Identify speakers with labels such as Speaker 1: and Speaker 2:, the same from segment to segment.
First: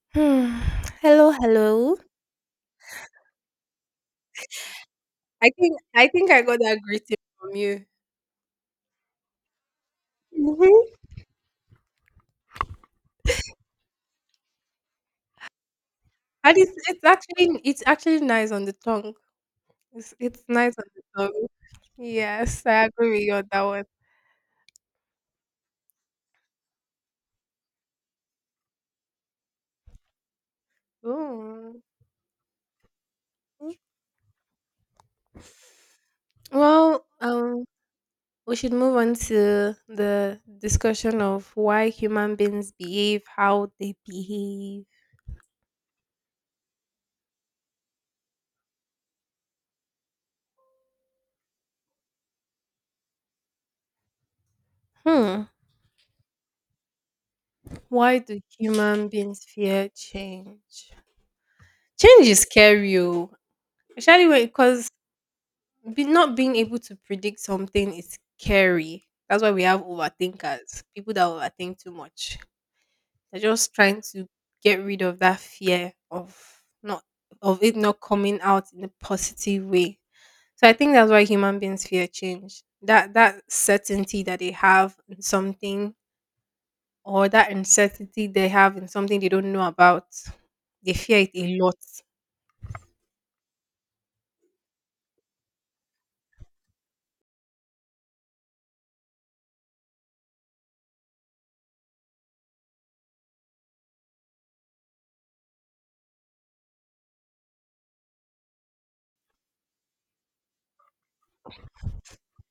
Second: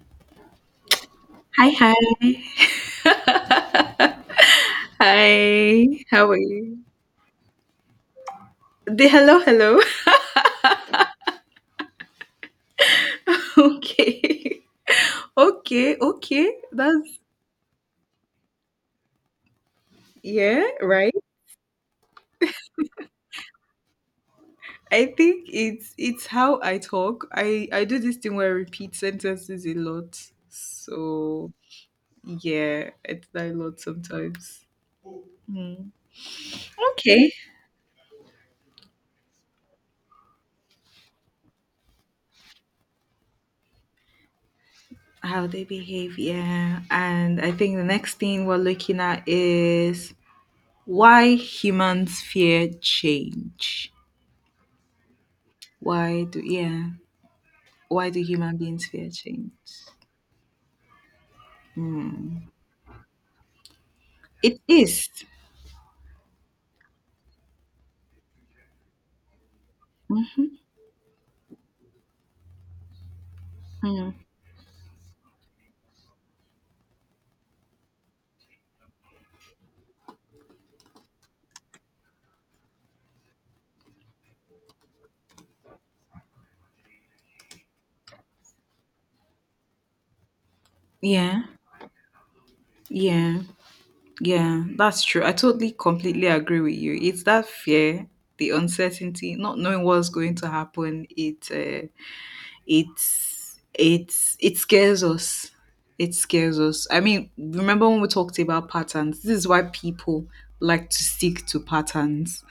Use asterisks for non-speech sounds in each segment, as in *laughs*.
Speaker 1: *sighs* Hmm. Hello,
Speaker 2: Hi, hi.
Speaker 1: hello.
Speaker 2: *laughs*
Speaker 1: I think
Speaker 2: Hi,
Speaker 1: I
Speaker 2: how
Speaker 1: think
Speaker 2: are
Speaker 1: I got
Speaker 2: you?
Speaker 1: that greeting from you.
Speaker 2: The hello, hello. *laughs*
Speaker 1: Mhm.
Speaker 2: Okay. *laughs* Okay, okay.
Speaker 1: And it's it's
Speaker 2: That's,
Speaker 1: actually it's actually nice on the tongue. It's
Speaker 2: yeah,
Speaker 1: nice on the
Speaker 2: right?
Speaker 1: tongue. Yes, I agree with you on that one.
Speaker 2: I think it's how I talk. I do this thing where I repeat sentences a lot. So,
Speaker 1: Mm.
Speaker 2: yeah, it's that a lot sometimes. Mm.
Speaker 1: Well,
Speaker 2: Okay.
Speaker 1: um, we should move on to the discussion of why human beings behave how they behave.
Speaker 2: How they behave, yeah. And I think the next thing we're looking at is why humans fear change.
Speaker 1: Hmm.
Speaker 2: Why do, yeah? Why
Speaker 1: Why
Speaker 2: do
Speaker 1: do
Speaker 2: human beings
Speaker 1: human
Speaker 2: fear
Speaker 1: beings
Speaker 2: change?
Speaker 1: fear change? Change is
Speaker 2: Hmm.
Speaker 1: scary, oh, especially when
Speaker 2: It
Speaker 1: because
Speaker 2: is.
Speaker 1: Be not being able to predict something is scary. That's why we have overthinkers, people that overthink too much. They're just trying
Speaker 2: Hmm.
Speaker 1: to get rid of that fear of not of it not coming out in a positive way. So I think that's why human beings fear change. That certainty that they have in something, or that uncertainty they have in something they don't know about. They fear it
Speaker 2: Yeah,
Speaker 1: a lot.
Speaker 2: yeah, yeah. That's true. I totally, completely agree with you. It's that fear, the uncertainty, not knowing what's going to happen. It scares us, I mean, remember when we talked about patterns, this is why people like to stick to patterns,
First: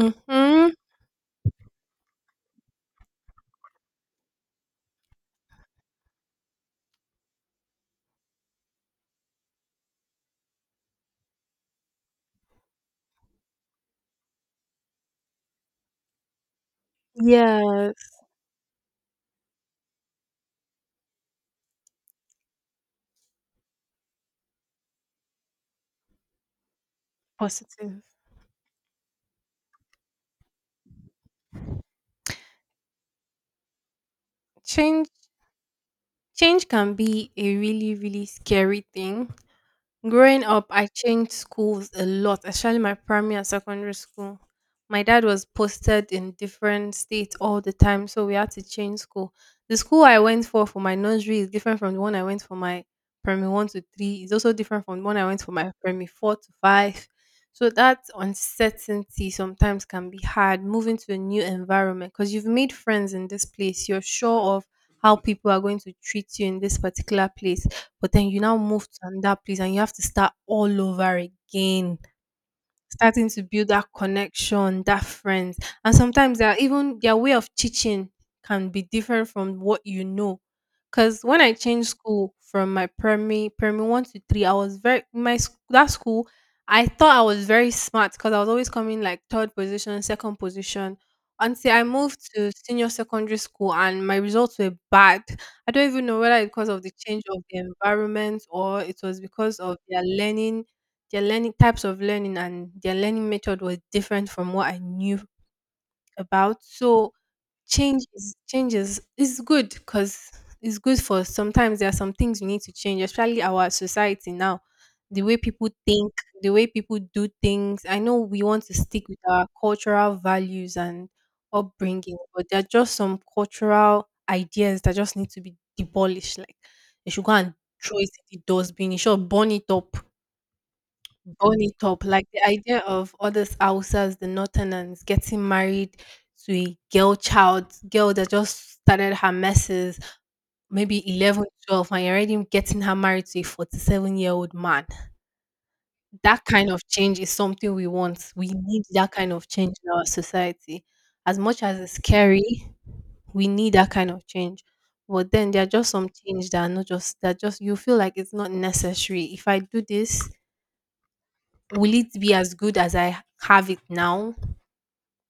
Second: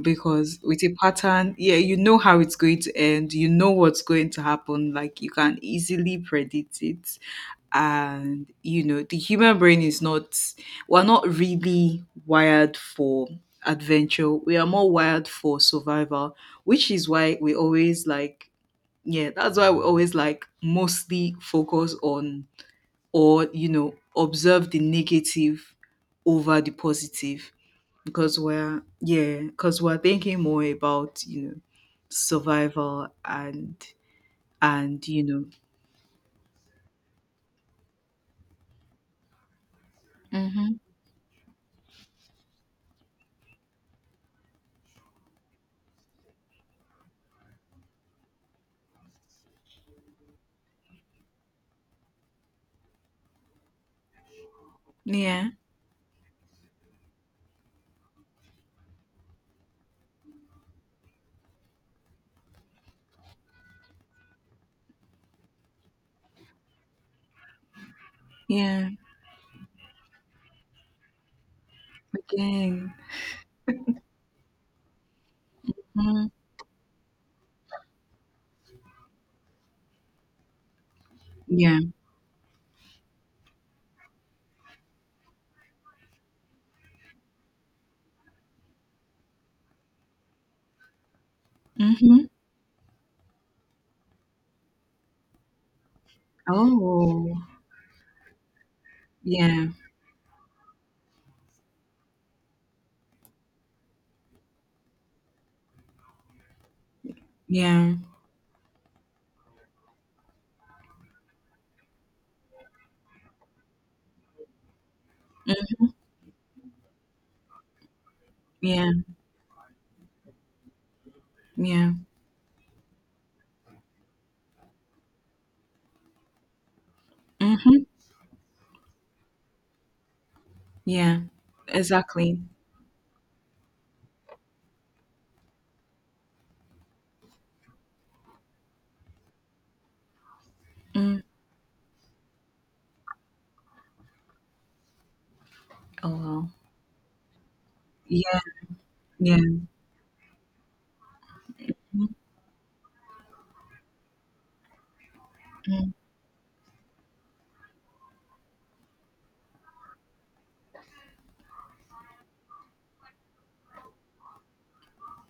Speaker 2: because with a pattern, yeah, you know how it's going to end, you know what's going to happen. Like, you can easily predict it. And you know, the human brain is not, we're not really wired for adventure, we are more wired for survival, which is why we always
Speaker 1: Yes.
Speaker 2: like, yeah, that's why we always like mostly focus on, or, you know, observe the negative over the positive,
Speaker 1: Positive.
Speaker 2: because we're, yeah, because we're thinking more about, you know, survival and,
Speaker 1: Change
Speaker 2: you know.
Speaker 1: Change can be a really, really scary thing. Growing up,
Speaker 2: Mm-hmm.
Speaker 1: I changed schools a lot, especially my primary and secondary school. My dad was posted in different states all the time, so we had to change school. The school I went for my nursery is different from the one I went for my primary one to three. It's also different from the one I went
Speaker 2: Yeah,
Speaker 1: for my primary four to five. So that uncertainty sometimes can be hard moving to a new environment because you've made friends in this place. You're sure of how people are going to treat you in this particular place, but then you now move
Speaker 2: yeah,
Speaker 1: to another place and you have to start all over again,
Speaker 2: again,
Speaker 1: starting to build that connection, that friends. And
Speaker 2: hmm,
Speaker 1: sometimes they are even their way of teaching can be different from what you know. Cause when I
Speaker 2: yeah.
Speaker 1: changed school from my primary one to three, I was very that school. I thought I was very smart because I was always coming like third position, second position. Until I moved
Speaker 2: Mm-hmm.
Speaker 1: to senior secondary school and my results were bad. I don't even know whether it's because of the change
Speaker 2: Oh,
Speaker 1: of the environment or it was because
Speaker 2: yeah,
Speaker 1: of their learning, types of learning and their learning method was different from what I knew about. So
Speaker 2: yeah,
Speaker 1: changes is good because it's good for sometimes there are some things we need to change, especially our society now. The way people
Speaker 2: mm,
Speaker 1: think, the way people do things. I know we want to
Speaker 2: yeah,
Speaker 1: stick with our cultural values and
Speaker 2: yeah.
Speaker 1: upbringing, but there are just some cultural ideas that just need to be demolished. Like they should go and
Speaker 2: Mm-hmm.
Speaker 1: throw it in the dustbin, you should burn it up
Speaker 2: Yeah,
Speaker 1: burn it up. Like
Speaker 2: exactly.
Speaker 1: the idea of others Hausas, the northerners, getting married to a girl child, girl that just started her messes, maybe
Speaker 2: Mm.
Speaker 1: 11, 12, and you're already getting her married to a 47-year-old man.
Speaker 2: Oh,
Speaker 1: That
Speaker 2: wow.
Speaker 1: kind of change is something we want.
Speaker 2: Yeah,
Speaker 1: We need that kind
Speaker 2: yeah.
Speaker 1: of change in our society. As much as it's scary, we need that kind of change. But then there are just
Speaker 2: Mm.
Speaker 1: some change that are not just that just you feel like it's not necessary. If I do this, will it be as good as I have it now?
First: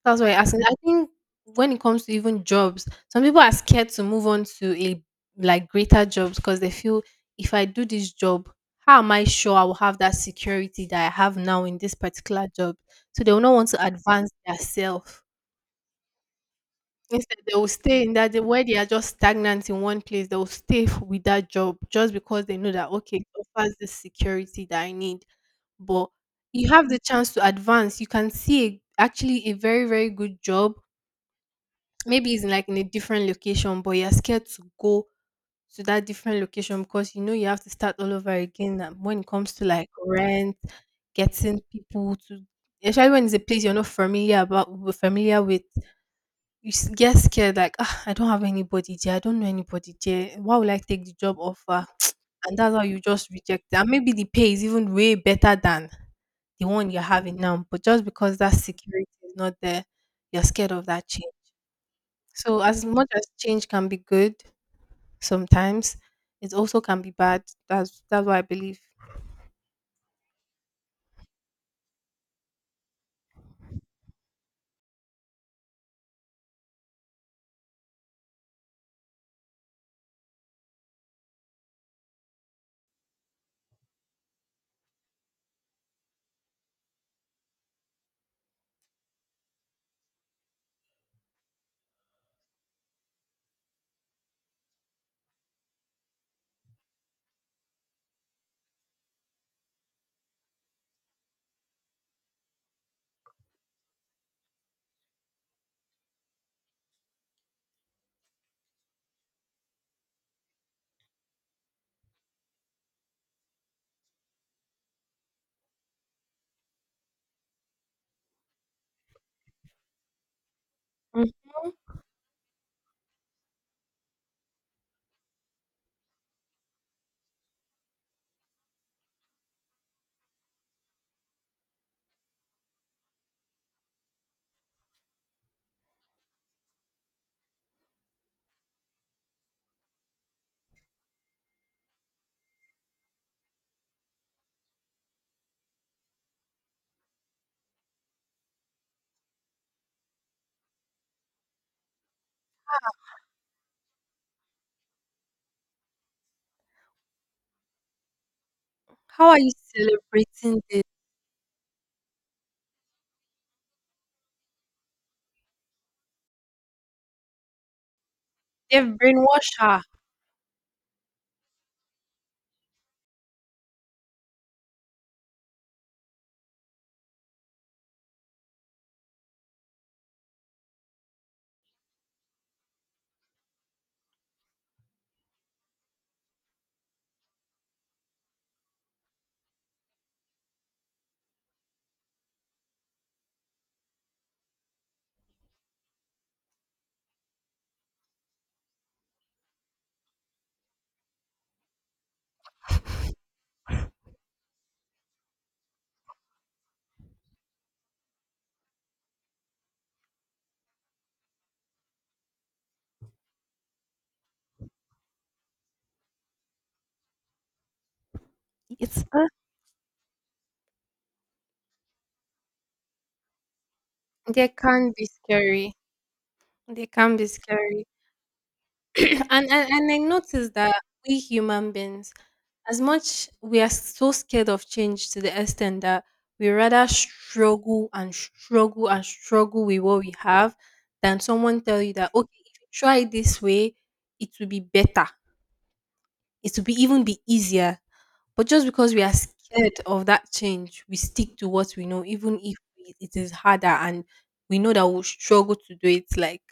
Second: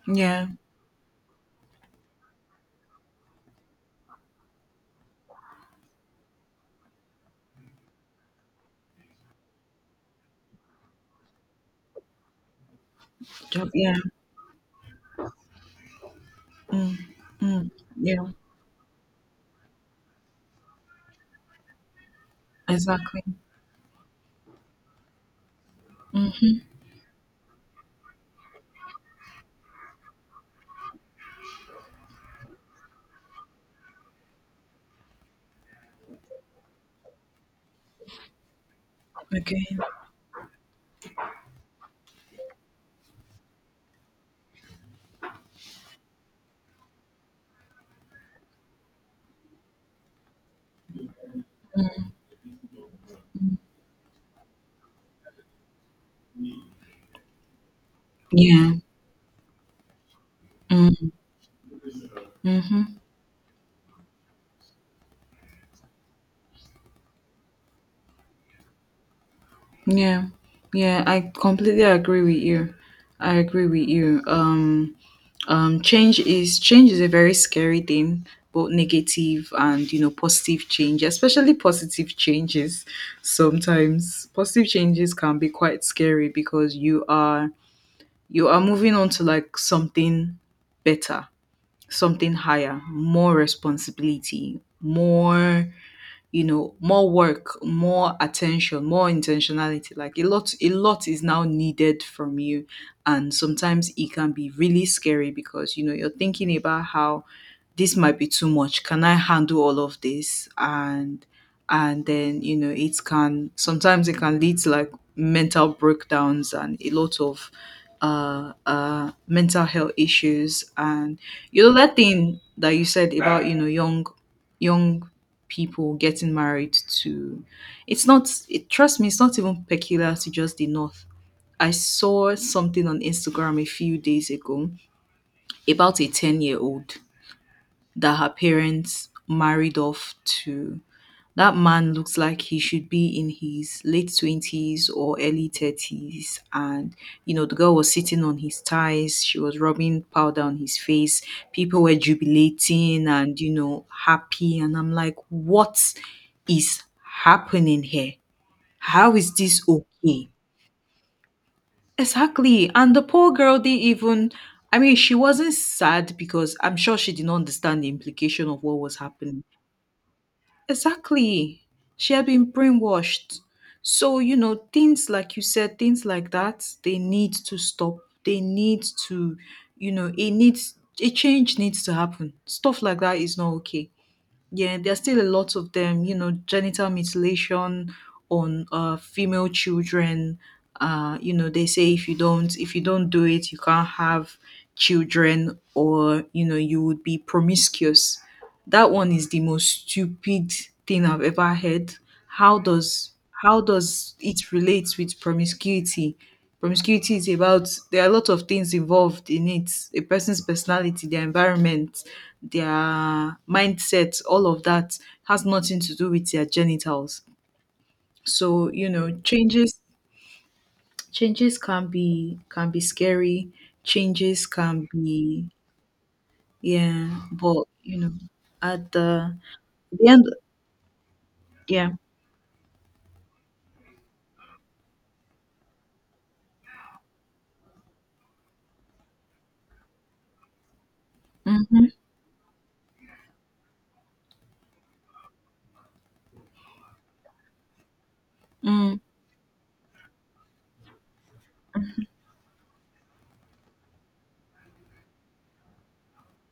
Speaker 1: That's why I
Speaker 2: Yeah.
Speaker 1: asked. I think when it comes to even jobs, some people are scared to move on to a like greater jobs because they feel, if I do this job, how am I sure I will have that security that I have now in this particular job? So they will not want
Speaker 2: Job.
Speaker 1: to
Speaker 2: Yeah.
Speaker 1: advance their self.
Speaker 2: Mm.
Speaker 1: Instead, they will
Speaker 2: Mm.
Speaker 1: stay in
Speaker 2: Yeah.
Speaker 1: that they where they are just stagnant in one place, they will stay with that job just because they know that okay,
Speaker 2: Exactly.
Speaker 1: it offers the security that I need. But
Speaker 2: Mm-hmm.
Speaker 1: you have the chance to advance. You can see actually a very, very good job. Maybe it's like in a different location, but you're scared to go to that different location because you know you have to start all over again when it comes to
Speaker 2: Okay.
Speaker 1: like rent, getting people to, especially when it's a place you're not familiar with, you get scared like ah, I don't have anybody there. I don't know anybody there. Why would I take the job offer? *tsk* And that's how you just reject it. And maybe the pay is even way better than the one you're having now. But just because that
Speaker 2: Yeah.
Speaker 1: security is not there, you're scared of that
Speaker 2: Mm.
Speaker 1: change. So as
Speaker 2: Mm-hmm.
Speaker 1: much as change can be good sometimes, it also can be bad. That's what I believe.
Speaker 2: Yeah. Yeah. I completely agree with you. I agree with you. Change is a very scary thing, both negative and, you know, positive change, especially positive changes. Sometimes positive changes can be quite scary because you are moving on to like something better, something higher, more responsibility, more, you know, more work, more attention, more intentionality. Like, a lot is now needed from you, and sometimes it can be really scary because, you know, you're thinking about how this might be too much. Can I handle all of this? And then, you know, it can sometimes it can lead to like mental breakdowns and a lot of mental health issues. And
Speaker 1: Mm.
Speaker 2: you know that thing that you said about, you know, young people getting married to, it's not, it, trust me, it's not even peculiar to just the north. I saw something on Instagram a few days ago about a 10-year-old year old that her parents married off to. That man looks like he should be in his late 20s or early 30s. And, you know, the girl was sitting on his thighs. She was rubbing powder on his face. People were jubilating and, you know, happy. And I'm like, what is happening here? How
Speaker 1: How
Speaker 2: is
Speaker 1: are you
Speaker 2: this okay?
Speaker 1: celebrating this?
Speaker 2: Exactly. And the poor girl didn't even, I mean, she wasn't sad because I'm sure she did not understand the implication of what
Speaker 1: They've
Speaker 2: was happening.
Speaker 1: brainwashed her.
Speaker 2: Exactly. She had been brainwashed. So, you know, things like you said, things like that, they need to stop. They need to, you know, it needs, a change needs to happen. Stuff like that is not okay. Yeah, there's still a lot of them, you know, genital mutilation on female children. You know, they say if you don't, do it, you can't have children or, you know, you would be promiscuous. That one is the most stupid thing I've ever heard. How does how does it relate with promiscuity? Promiscuity is about, there are a lot of things involved in it. A person's personality, their environment, their mindset, all of that has nothing to do with their genitals. So, you
Speaker 1: It's
Speaker 2: know, changes can be scary. Changes
Speaker 1: They
Speaker 2: can
Speaker 1: can be
Speaker 2: be,
Speaker 1: scary. They can
Speaker 2: yeah,
Speaker 1: be
Speaker 2: but
Speaker 1: scary.
Speaker 2: you know, at
Speaker 1: *laughs* *clears throat*
Speaker 2: the
Speaker 1: And I
Speaker 2: the end,
Speaker 1: noticed that we human
Speaker 2: yeah.
Speaker 1: beings, as much we are so scared of change to the extent that we rather struggle with what we have, than someone tell
Speaker 2: Mhm,
Speaker 1: you that okay, if you try it this way, it will be better. It will be even be easier. But just because
Speaker 2: mm.
Speaker 1: we are scared of that change, we stick to what we know, even if it is harder and we know that we'll struggle to do it like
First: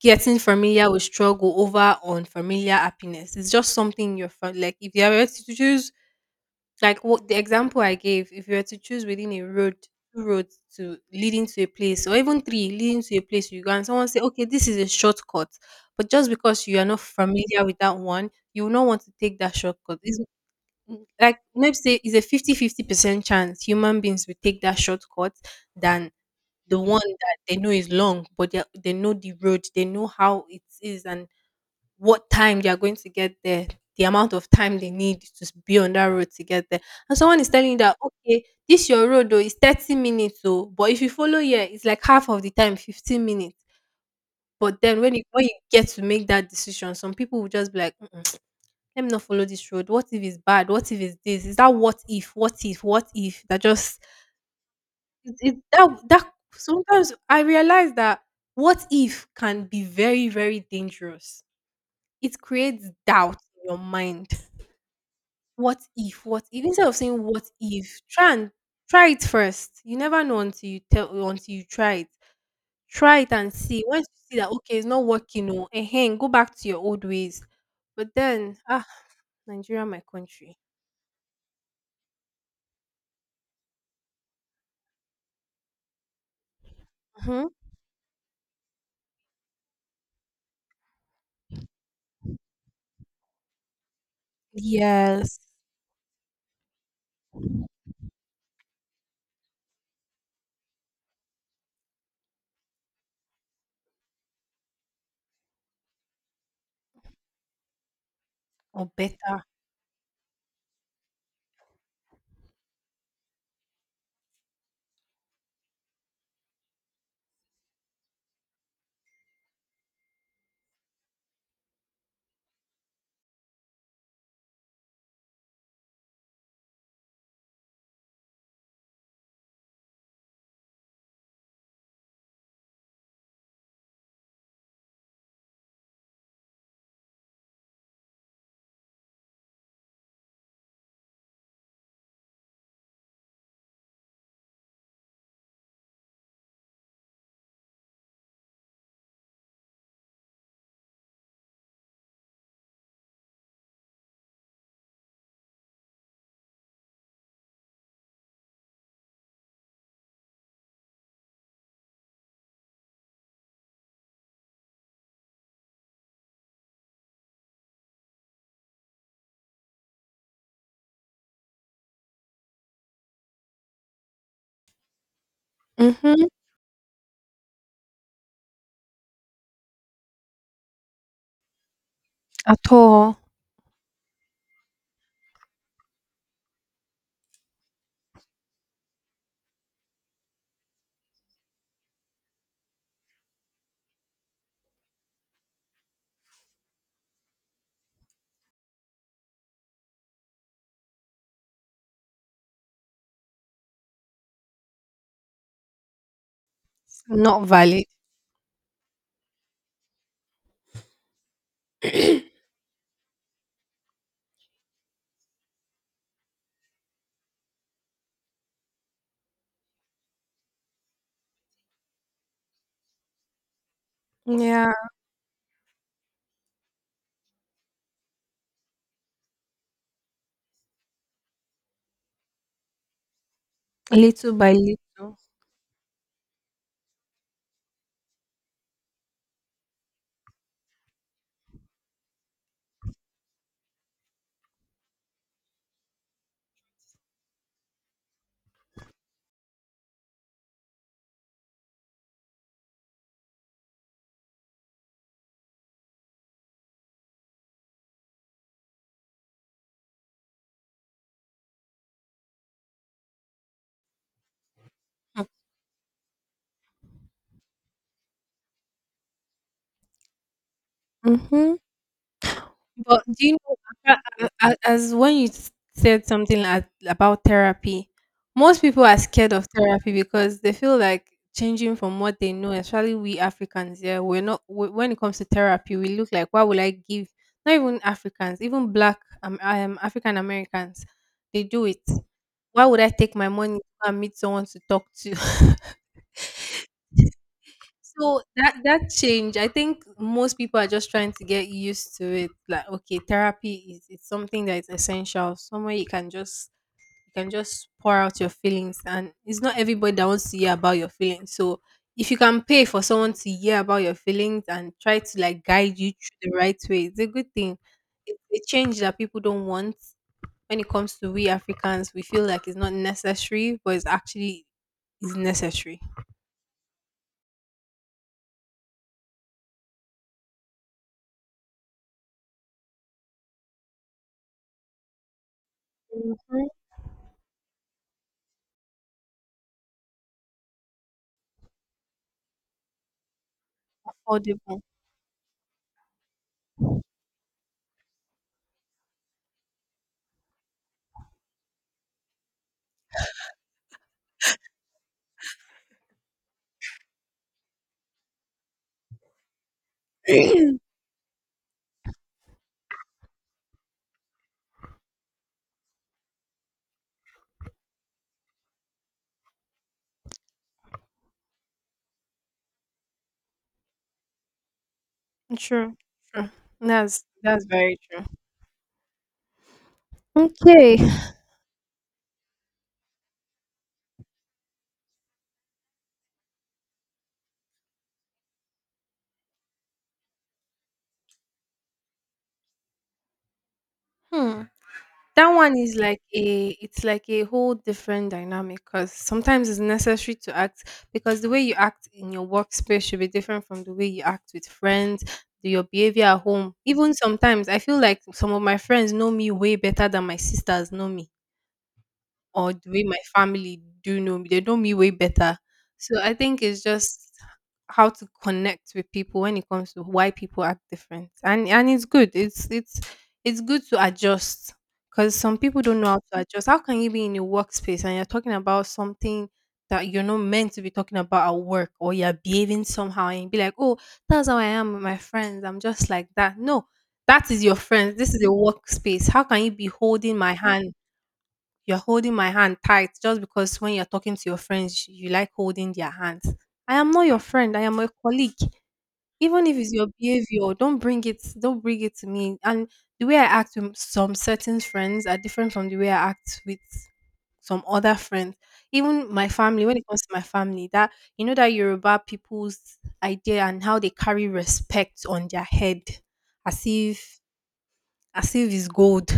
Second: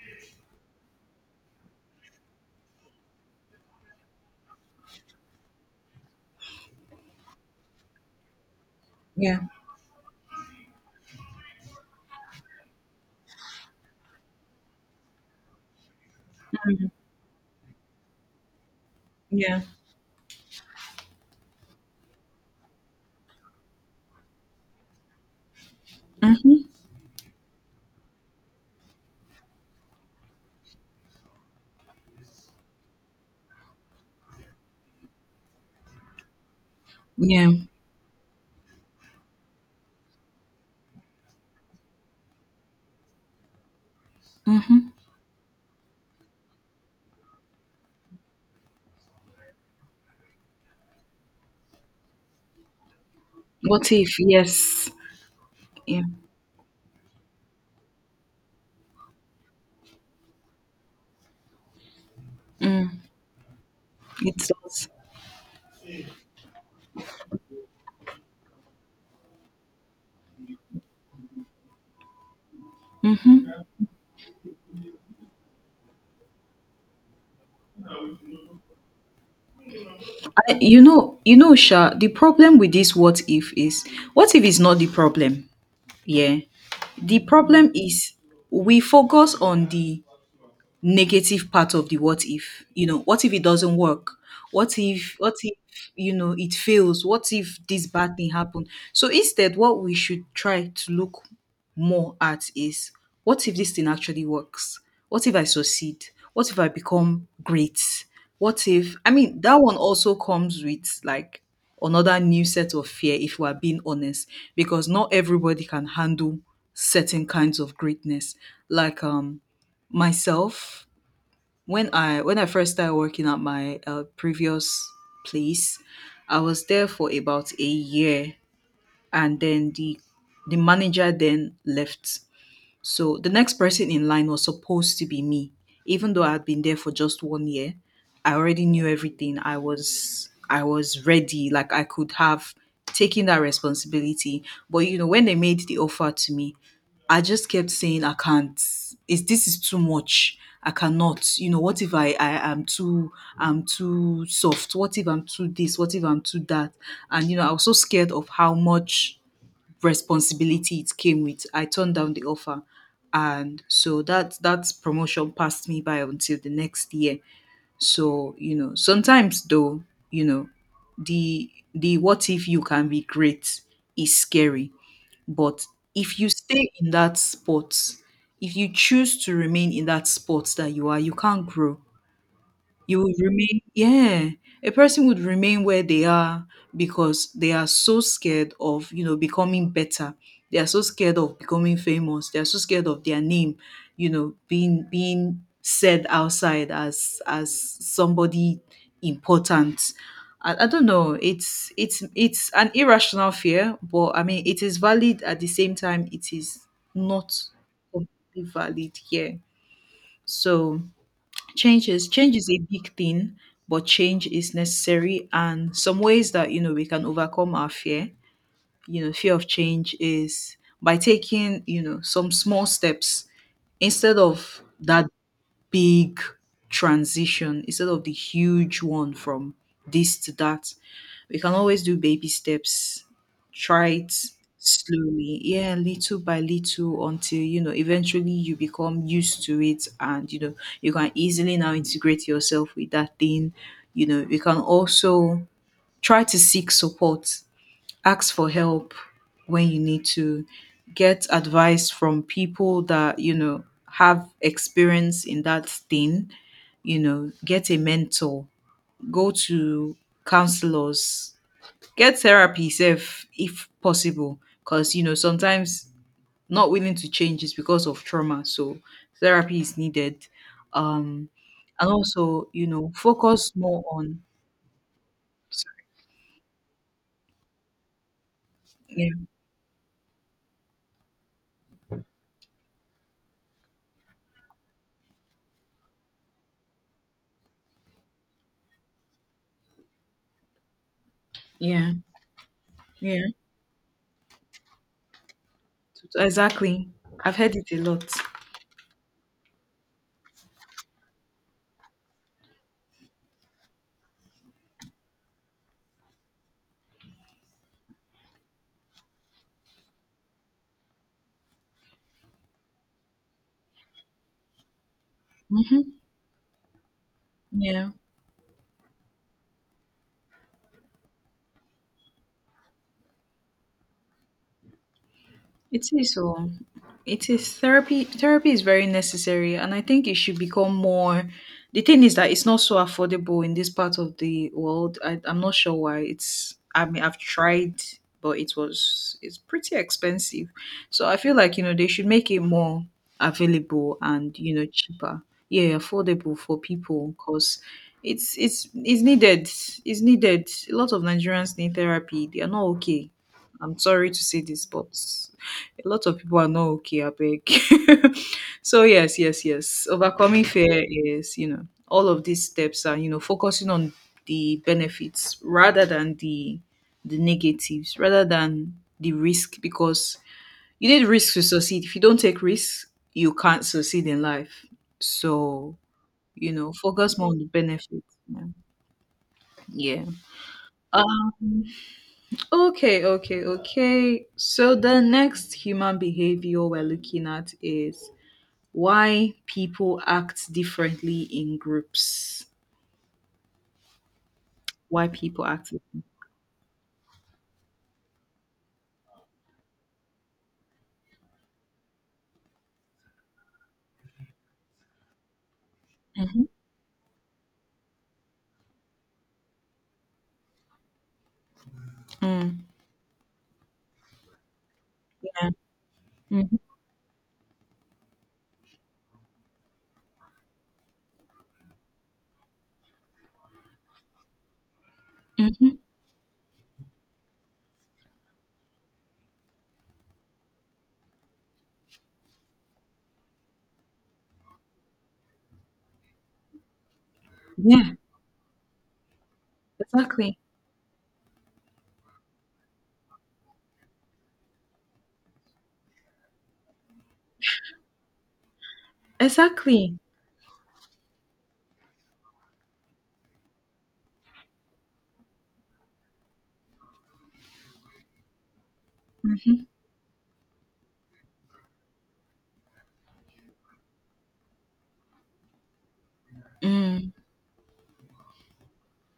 Speaker 1: getting familiar with struggle over unfamiliar happiness. It's just something you're like if you were to choose like what the example I gave, if you were to choose within
Speaker 2: Yeah,
Speaker 1: a road, two roads to leading to a place, or even three leading to a place you go, and someone say, okay, this is a shortcut, but just because you are not familiar with that one, you will not want to take that
Speaker 2: yeah.
Speaker 1: shortcut. It's like let's say it's a 50-50 percent chance human beings will take that shortcut than
Speaker 2: Mhm,
Speaker 1: the one that they know is long, but they know the road, they know how it is and what time they are going to get there, the amount of time they need to be on that road to get there. And someone is
Speaker 2: yeah.
Speaker 1: telling you that, okay, this your road though, is 30 minutes though, but if you follow here, it's like half of the time, 15 minutes.
Speaker 2: Mhm.
Speaker 1: But then when you get to make that decision, some people will just be like, "Mm-mm, let me not follow this road. What if it's bad? What if it's this? Is that What if? What if? What if? That
Speaker 2: What
Speaker 1: just
Speaker 2: if? Yes.
Speaker 1: it it that
Speaker 2: Yeah.
Speaker 1: that sometimes I realize that what if can be very, very dangerous. It creates
Speaker 2: Mm,
Speaker 1: doubt in your mind.
Speaker 2: it does.
Speaker 1: What if? What if? Instead of saying what if, try it first. You never know until you try it. Try it and
Speaker 2: Mhm.
Speaker 1: see. Once you see that okay, it's not working, oh, eh, go back to your old ways. But then, ah, Nigeria, my country.
Speaker 2: I, you know, Sha, the problem with this what if is, what if is not the problem. Yeah. The
Speaker 1: Hmm.
Speaker 2: problem is, we focus on the negative part of the what if. You know, what if it doesn't work, what if what
Speaker 1: Yes,
Speaker 2: if you know, it fails, what if this bad thing happened. So instead what we should try to look more at is, what if this thing actually works, what if I succeed, what if I become great, what
Speaker 1: or
Speaker 2: if, I mean,
Speaker 1: better.
Speaker 2: that one also comes with like another new set of fear, if we are being honest, because not everybody can handle certain kinds of greatness. Like, myself, when I first started working at my previous place, I was there for about a year, and then the manager then left. So the next person in line was supposed to be me. Even though I had been there for just one year, I already knew everything. I was ready. Like, I could have taken that responsibility. But you know, when they made the offer to me, I just kept saying, I can't. Is this, is too much. I cannot. You know, what if I'm too soft? What if I'm too this? What if I'm too that? And you know, I was so scared of how much responsibility it came with, I turned down the offer. And so that promotion passed me by until the next year. So, you know, sometimes though, you know, the what if you can be great is scary. But if
Speaker 1: Mm-hmm.
Speaker 2: you stay in that spot, if you choose to remain in that spot that you are, you can't grow,
Speaker 1: At
Speaker 2: you will
Speaker 1: all,
Speaker 2: remain, yeah, a person would remain where they are, because they are so scared of, you know, becoming better, they are so scared of becoming famous, they are so scared of their name, you know, being said outside as somebody important. I don't know, it's an irrational fear, but I mean, it is valid, at the same time it is not
Speaker 1: not valid.
Speaker 2: completely valid here. So changes change
Speaker 1: *clears throat*
Speaker 2: is a big thing, but change is necessary, and some ways that, you know, we can overcome our fear, you know, fear of change, is by taking, you know, some small steps instead of
Speaker 1: Yeah.
Speaker 2: that big transition, instead of the huge one from this to that. We can always do baby steps, try it
Speaker 1: Little by little.
Speaker 2: slowly, yeah, little by little, until you know eventually you become used to it and you know you can easily now integrate yourself with that thing. You know, you can also try to seek support, ask for help when you need to, get advice from people that, you know, have experience in that thing, you know, get a mentor, go to counselors, get therapy if possible, because you know sometimes not willing to change is because of trauma, so therapy is needed. um
Speaker 1: Mm-hmm.
Speaker 2: and also, you know,
Speaker 1: But do you
Speaker 2: focus
Speaker 1: know,
Speaker 2: more on,
Speaker 1: a- as when you said something about therapy, most people are
Speaker 2: yeah,
Speaker 1: scared of therapy because they feel like changing from what they know, especially we Africans. Yeah, we're not, w when it comes to therapy, we look like, why would I give? Not even Africans, even black African Americans, they do it.
Speaker 2: yeah,
Speaker 1: Why would I take
Speaker 2: yeah,
Speaker 1: my money and meet someone to talk to? *laughs*
Speaker 2: exactly. I've heard it a lot.
Speaker 1: So that change, I think most people are just trying to get used to it. Like, okay, therapy is it's something that is essential. Somewhere you can just pour out your feelings, and it's not everybody that wants to hear about your feelings. So if you can pay for someone to hear about your feelings and try to like guide you
Speaker 2: Mhm.
Speaker 1: through the right way, it's a good thing.
Speaker 2: Yeah.
Speaker 1: It's a change that people don't want. When it comes to we Africans, we feel like it's not necessary, but it's actually is necessary.
Speaker 2: It is so. It is therapy. Therapy is very necessary, and I think it should become more. The thing is that it's not so affordable in this part of the world. I'm not sure why.
Speaker 1: Mhm.
Speaker 2: It's, I mean, I've tried, but it was, it's pretty expensive. So I feel like, you know, they should make it more available and, you
Speaker 1: Affordable.
Speaker 2: know, cheaper. Yeah, affordable for people because it's needed. It's needed. A lot of Nigerians need therapy. They are not okay. I'm sorry to say this, but a lot of people are not okay, I beg. *laughs* So, yes, yes, yes. Overcoming fear is, you know, all of these steps are, you know, focusing on the benefits rather than the negatives, rather than the risk, because you need risk to succeed. If you don't take risks, you can't succeed in life.
Speaker 1: True,
Speaker 2: So,
Speaker 1: true.
Speaker 2: you know,
Speaker 1: That's
Speaker 2: focus more on
Speaker 1: that's
Speaker 2: the
Speaker 1: very true.
Speaker 2: benefits. Yeah. Yeah.
Speaker 1: Okay.
Speaker 2: Uh, Okay, okay, okay. So the next human behavior we're looking at is why people act differently in groups.
Speaker 1: Hmm.
Speaker 2: Why
Speaker 1: That
Speaker 2: people
Speaker 1: one
Speaker 2: act.
Speaker 1: is like a it's like a whole different dynamic because sometimes it's necessary to act because the way you act in your workspace should be different from the way you act with friends, your behavior at
Speaker 2: Mhm.
Speaker 1: home. Even sometimes I feel like some of my friends know me way better than my sisters know me, or
Speaker 2: Mm.
Speaker 1: the way my family do know me. They know me way better.
Speaker 2: Yeah.
Speaker 1: So I think
Speaker 2: Mhm.
Speaker 1: it's just how to connect with people when it comes to why people act different. And it's good. It's good to adjust because some people
Speaker 2: Mhm.
Speaker 1: don't know how to adjust. How can you be in your workspace and you're talking about something that you're not meant to be talking about at work, or you're behaving somehow and be like, "Oh, that's how I am with my friends. I'm just like that." No, that is your
Speaker 2: Yeah.
Speaker 1: friends. This is a workspace. How can you be holding my
Speaker 2: Exactly.
Speaker 1: hand? You're holding my hand tight just because when you're talking to your friends, you like holding their hands. I am not your friend. I am a colleague. Even if it's your
Speaker 2: Exactly.
Speaker 1: behavior, don't bring it. Don't bring it to me. And the way I act with some certain friends are different from the way I act with some other friends. Even my family,
Speaker 2: Mhm.
Speaker 1: when it comes to my family, that you know that Yoruba people's idea and how they carry respect on their head, as
Speaker 2: Mm.
Speaker 1: if as if it's gold.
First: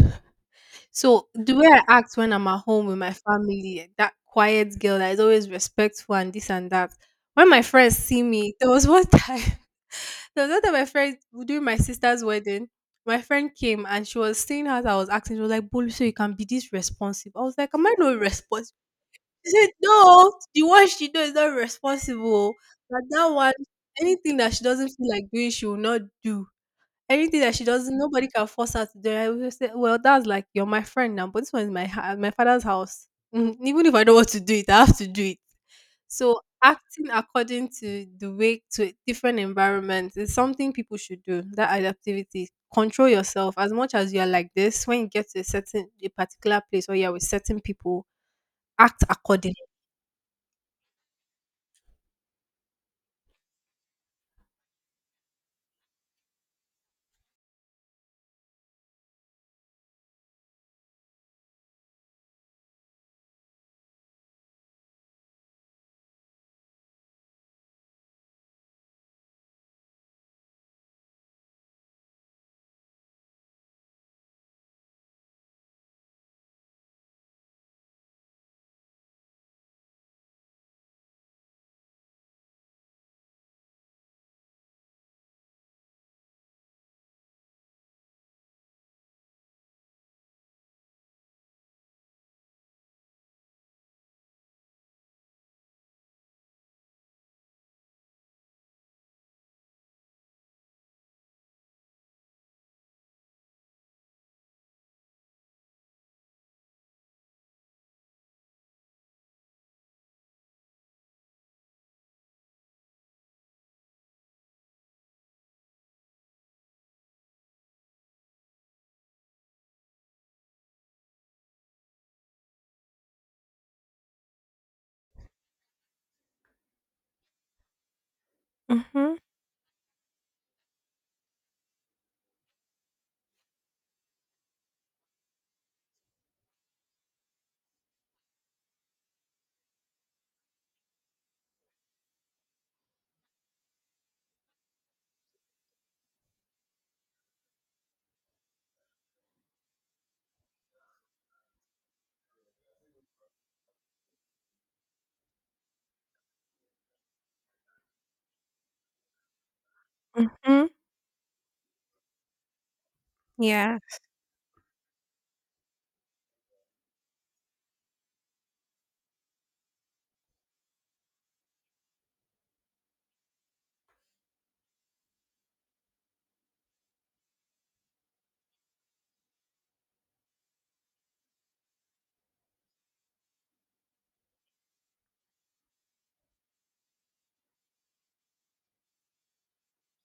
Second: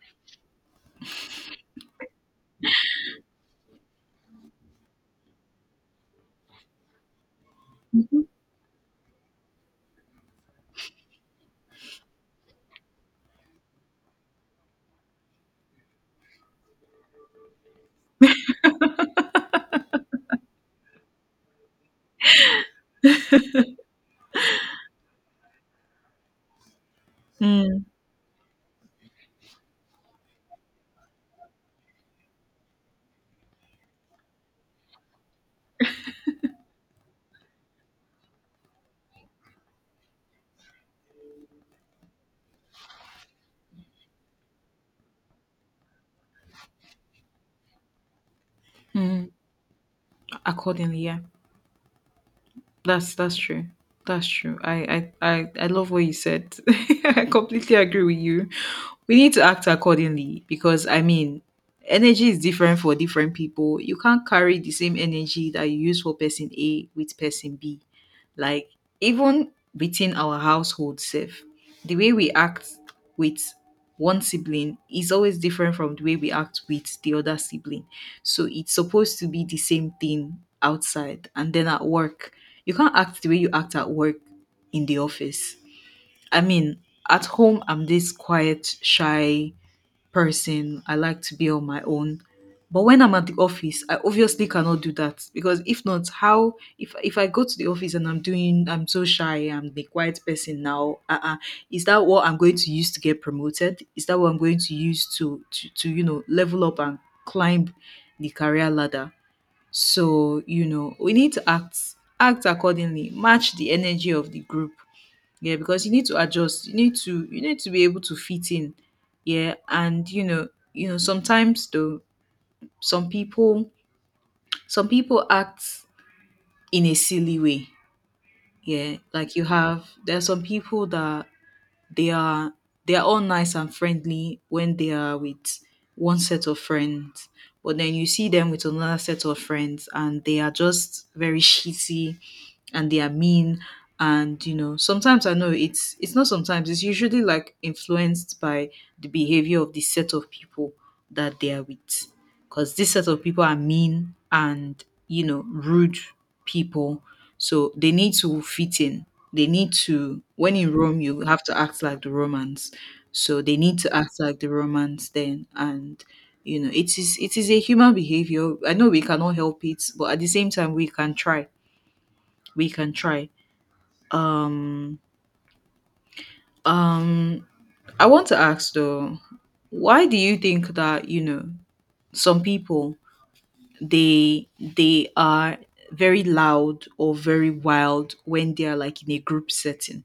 Speaker 1: So the way I act when I'm at home with my family, that quiet girl that is always respectful and this and that. When my friends see me, *laughs* there was one time, *laughs* there was one time my friend during my sister's wedding, my friend came and she was seeing how I was acting. She was like, "Bolu, so you can be this responsive." I was like, "Am I not responsible?" She said, "No, the one she do is not responsible. But that one, anything that she doesn't feel like doing, she will not do. Anything that she
Speaker 2: Mm.
Speaker 1: doesn't nobody can force her to do." I will say, "Well, that's like you're my friend now, but this one is my my father's house. Mm, even if I don't want to do it, I have to do it." So acting according to the way to a different environments is something people should do. That adaptivity, control yourself. As much as you are like this, when you get to a particular place or you're with certain people, act
Speaker 2: Mm.
Speaker 1: accordingly.
Speaker 2: Accordingly, yeah. That's true. That's true. I love what you said. *laughs* I completely agree with you. We need to act accordingly, because I mean, energy is different for different people. You can't carry the same energy that you use for person A with person B. Like, even within our household self, the way we act with one sibling is always different from the way we act with the other sibling. So it's supposed to be the same thing outside, and then at work, you can't act the way you act at work in the office. I mean, at home, I'm this quiet, shy person. I like to be on my own. But when I'm at the office, I obviously cannot do that because if not, how if I go to the office and I'm so shy, I'm the quiet person now. Uh-uh, is that what I'm going to use to get promoted? Is that what I'm going to use to level up and climb the career ladder? So, we need to act accordingly, match the energy of the group. Yeah, because you need to adjust. You need to be able to fit in. Yeah, and sometimes though some people some people act in a silly way. Yeah,
Speaker 1: Mm-hmm.
Speaker 2: like you have there are some people that They are they are all nice and friendly when they are with one set of friends, but then you see them with another set of friends and they are just very shitty and they are mean, and sometimes I know it's not sometimes, it's usually like influenced by the behavior of the set of people that they are with, because this set of people are mean and rude people, so they need to fit in. When in Rome, you have to act like the Romans. So they
Speaker 1: Yeah.
Speaker 2: need to act like the Romans then. And it is a human behavior. I know we cannot help it, but at the same time we can try. We can try. Um um I want to ask though, why do you think that, some people they are very loud or very wild when they are like in a group setting.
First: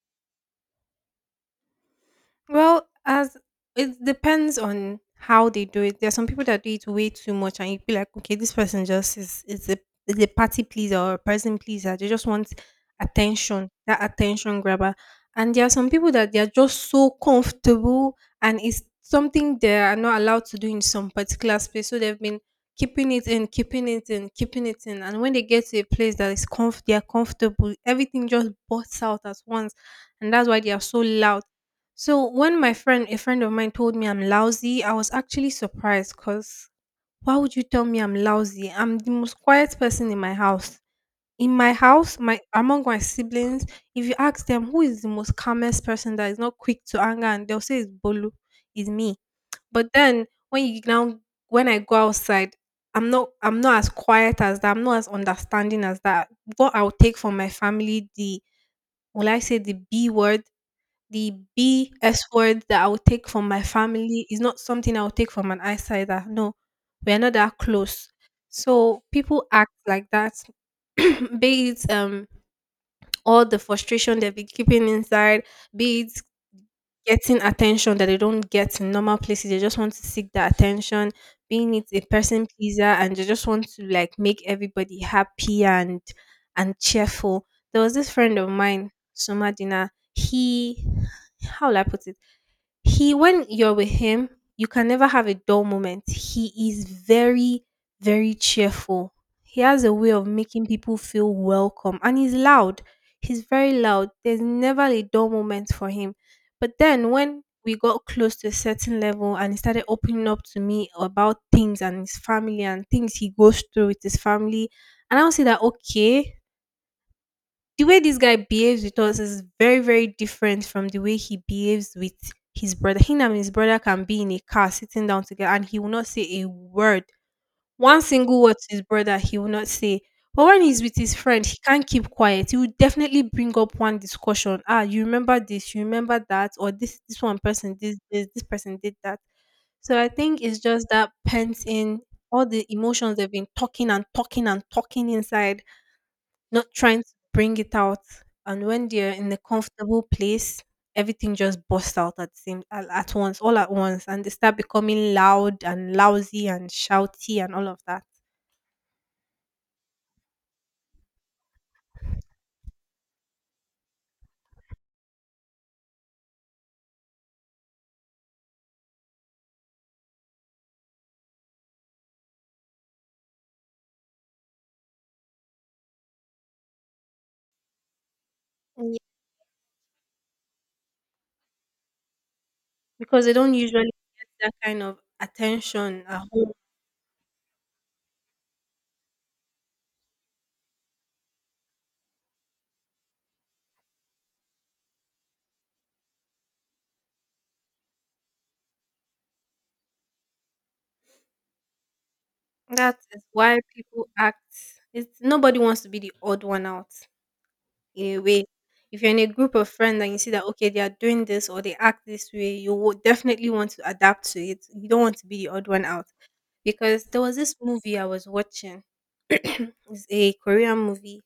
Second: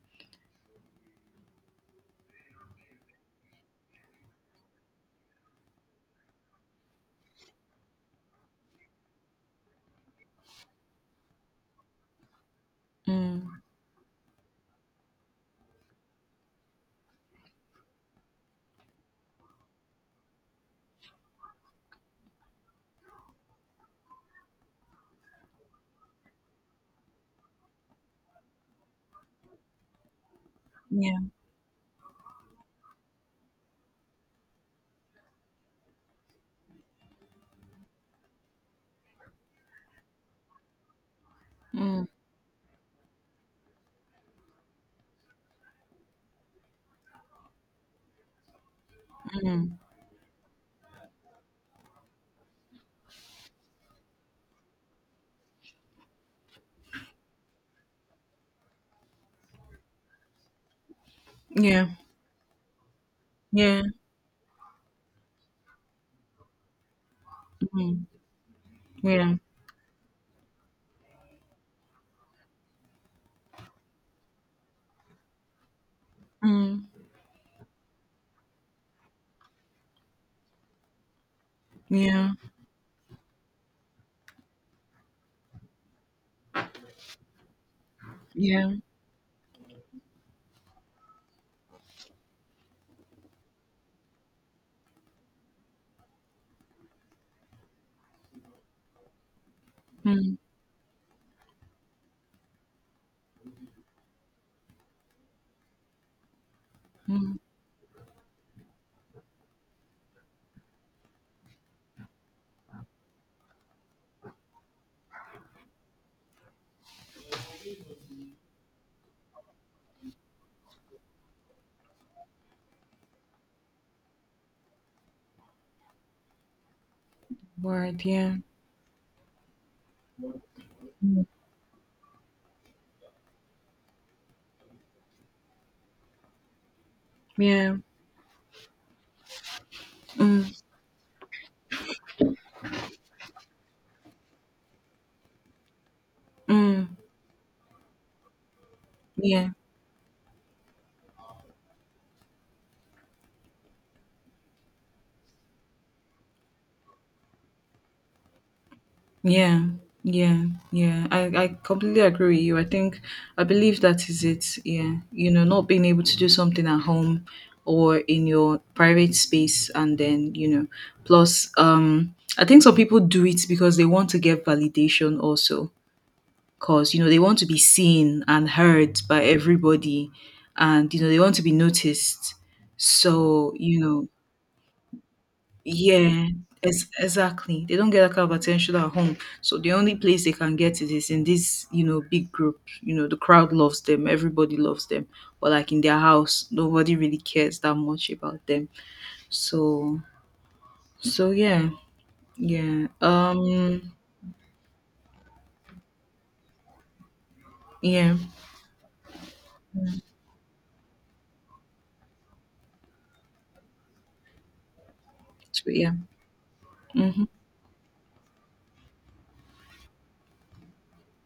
Speaker 1: As it depends on how they do it. There are some people that do it way too much, and you feel like, okay, this person just is a party pleaser or a person pleaser. They just want
Speaker 2: Mm,
Speaker 1: attention, that attention grabber. And there are some people that they are just so comfortable, and it's something they are not allowed to do in some particular space. So they've been keeping it in, keeping it in, keeping it in. And when they get to a place that is they are comfortable. Everything just bursts out at once, and that's why they are so
Speaker 2: yeah.
Speaker 1: loud. So when my friend, a friend of mine, told me I'm lousy, I was actually surprised because why would you tell me I'm lousy? I'm the most quiet person in my house. In my
Speaker 2: Mm,
Speaker 1: house, my among my siblings, if you ask them who is the most calmest person that is not quick to anger, and they'll say it's Bolu, it's me.
Speaker 2: mm.
Speaker 1: But then when you now when I go outside, I'm not as quiet as that. I'm not as understanding as that. What I'll take from my family, the will I say the B word, the
Speaker 2: Yeah.
Speaker 1: B S word, that I would take from my
Speaker 2: Yeah,
Speaker 1: family is not something I would take from an outsider. No, we are not that
Speaker 2: mhm,
Speaker 1: close. So
Speaker 2: yeah,
Speaker 1: people act like that, *clears throat* be it all the frustration they've been keeping inside, be it
Speaker 2: mm,
Speaker 1: getting attention that they don't get in normal places. They just want to seek that attention, being it a
Speaker 2: yeah,
Speaker 1: person pleaser, and they just want to like make everybody happy and cheerful. There was this friend of
Speaker 2: yeah,
Speaker 1: mine, Somadina. He, how will I put it? He when you're with him, you can never have a dull moment. He is very, very cheerful. He has a way of
Speaker 2: mm,
Speaker 1: making people feel welcome and he's loud. He's very loud. There's never a dull moment for him. But then
Speaker 2: mm,
Speaker 1: when we got close to a certain level and he started opening up to me about things and his family and things he goes through with his family, and I'll say that, okay, the way this guy behaves with us is very very different from the way he behaves with his brother. Him and his brother can be in a car sitting down together and he will not say a word, one
Speaker 2: word,
Speaker 1: single word to his brother, he will not say. But when he's with his
Speaker 2: mm,
Speaker 1: friend, he can't keep quiet. He will definitely bring up one discussion, "Ah, you remember this? You remember that? Or this one person,
Speaker 2: yeah,
Speaker 1: this person did that." So I think
Speaker 2: mm,
Speaker 1: it's just that pent in, all the emotions they've been talking and talking and talking inside, not
Speaker 2: mm,
Speaker 1: trying to bring it out. And when they're in a
Speaker 2: yeah,
Speaker 1: comfortable place, everything just busts out at at once, all at once, and they start becoming loud and lousy and shouty and all of that.
Speaker 2: yeah, yeah, yeah. I completely agree with you. I believe that is it. Yeah, you know, not being able to do something at home or in your private space, and then, plus, I think some people do it because they want to get validation also because they want to be seen and
Speaker 1: Yeah.
Speaker 2: heard by everybody, and they want to be noticed,
Speaker 1: Because they don't
Speaker 2: so
Speaker 1: usually get that kind of attention at
Speaker 2: yeah.
Speaker 1: home.
Speaker 2: Exactly, they don't get that kind of attention at home, so the only place they can get it is in this, big group. The crowd loves them, everybody loves them, but like in their house nobody really cares that much about them. So so yeah. Yeah.
Speaker 1: That is why people act. It's nobody wants to be the odd one out in
Speaker 2: Yeah.
Speaker 1: a way. If you're in a group of friends and you see that, okay, they are doing this or they act this way, you would definitely want to adapt to it. You don't want to be the odd
Speaker 2: So,
Speaker 1: one
Speaker 2: yeah.
Speaker 1: out. Because there
Speaker 2: Hmm,
Speaker 1: was this movie I was watching. *clears throat* It's a Korean movie.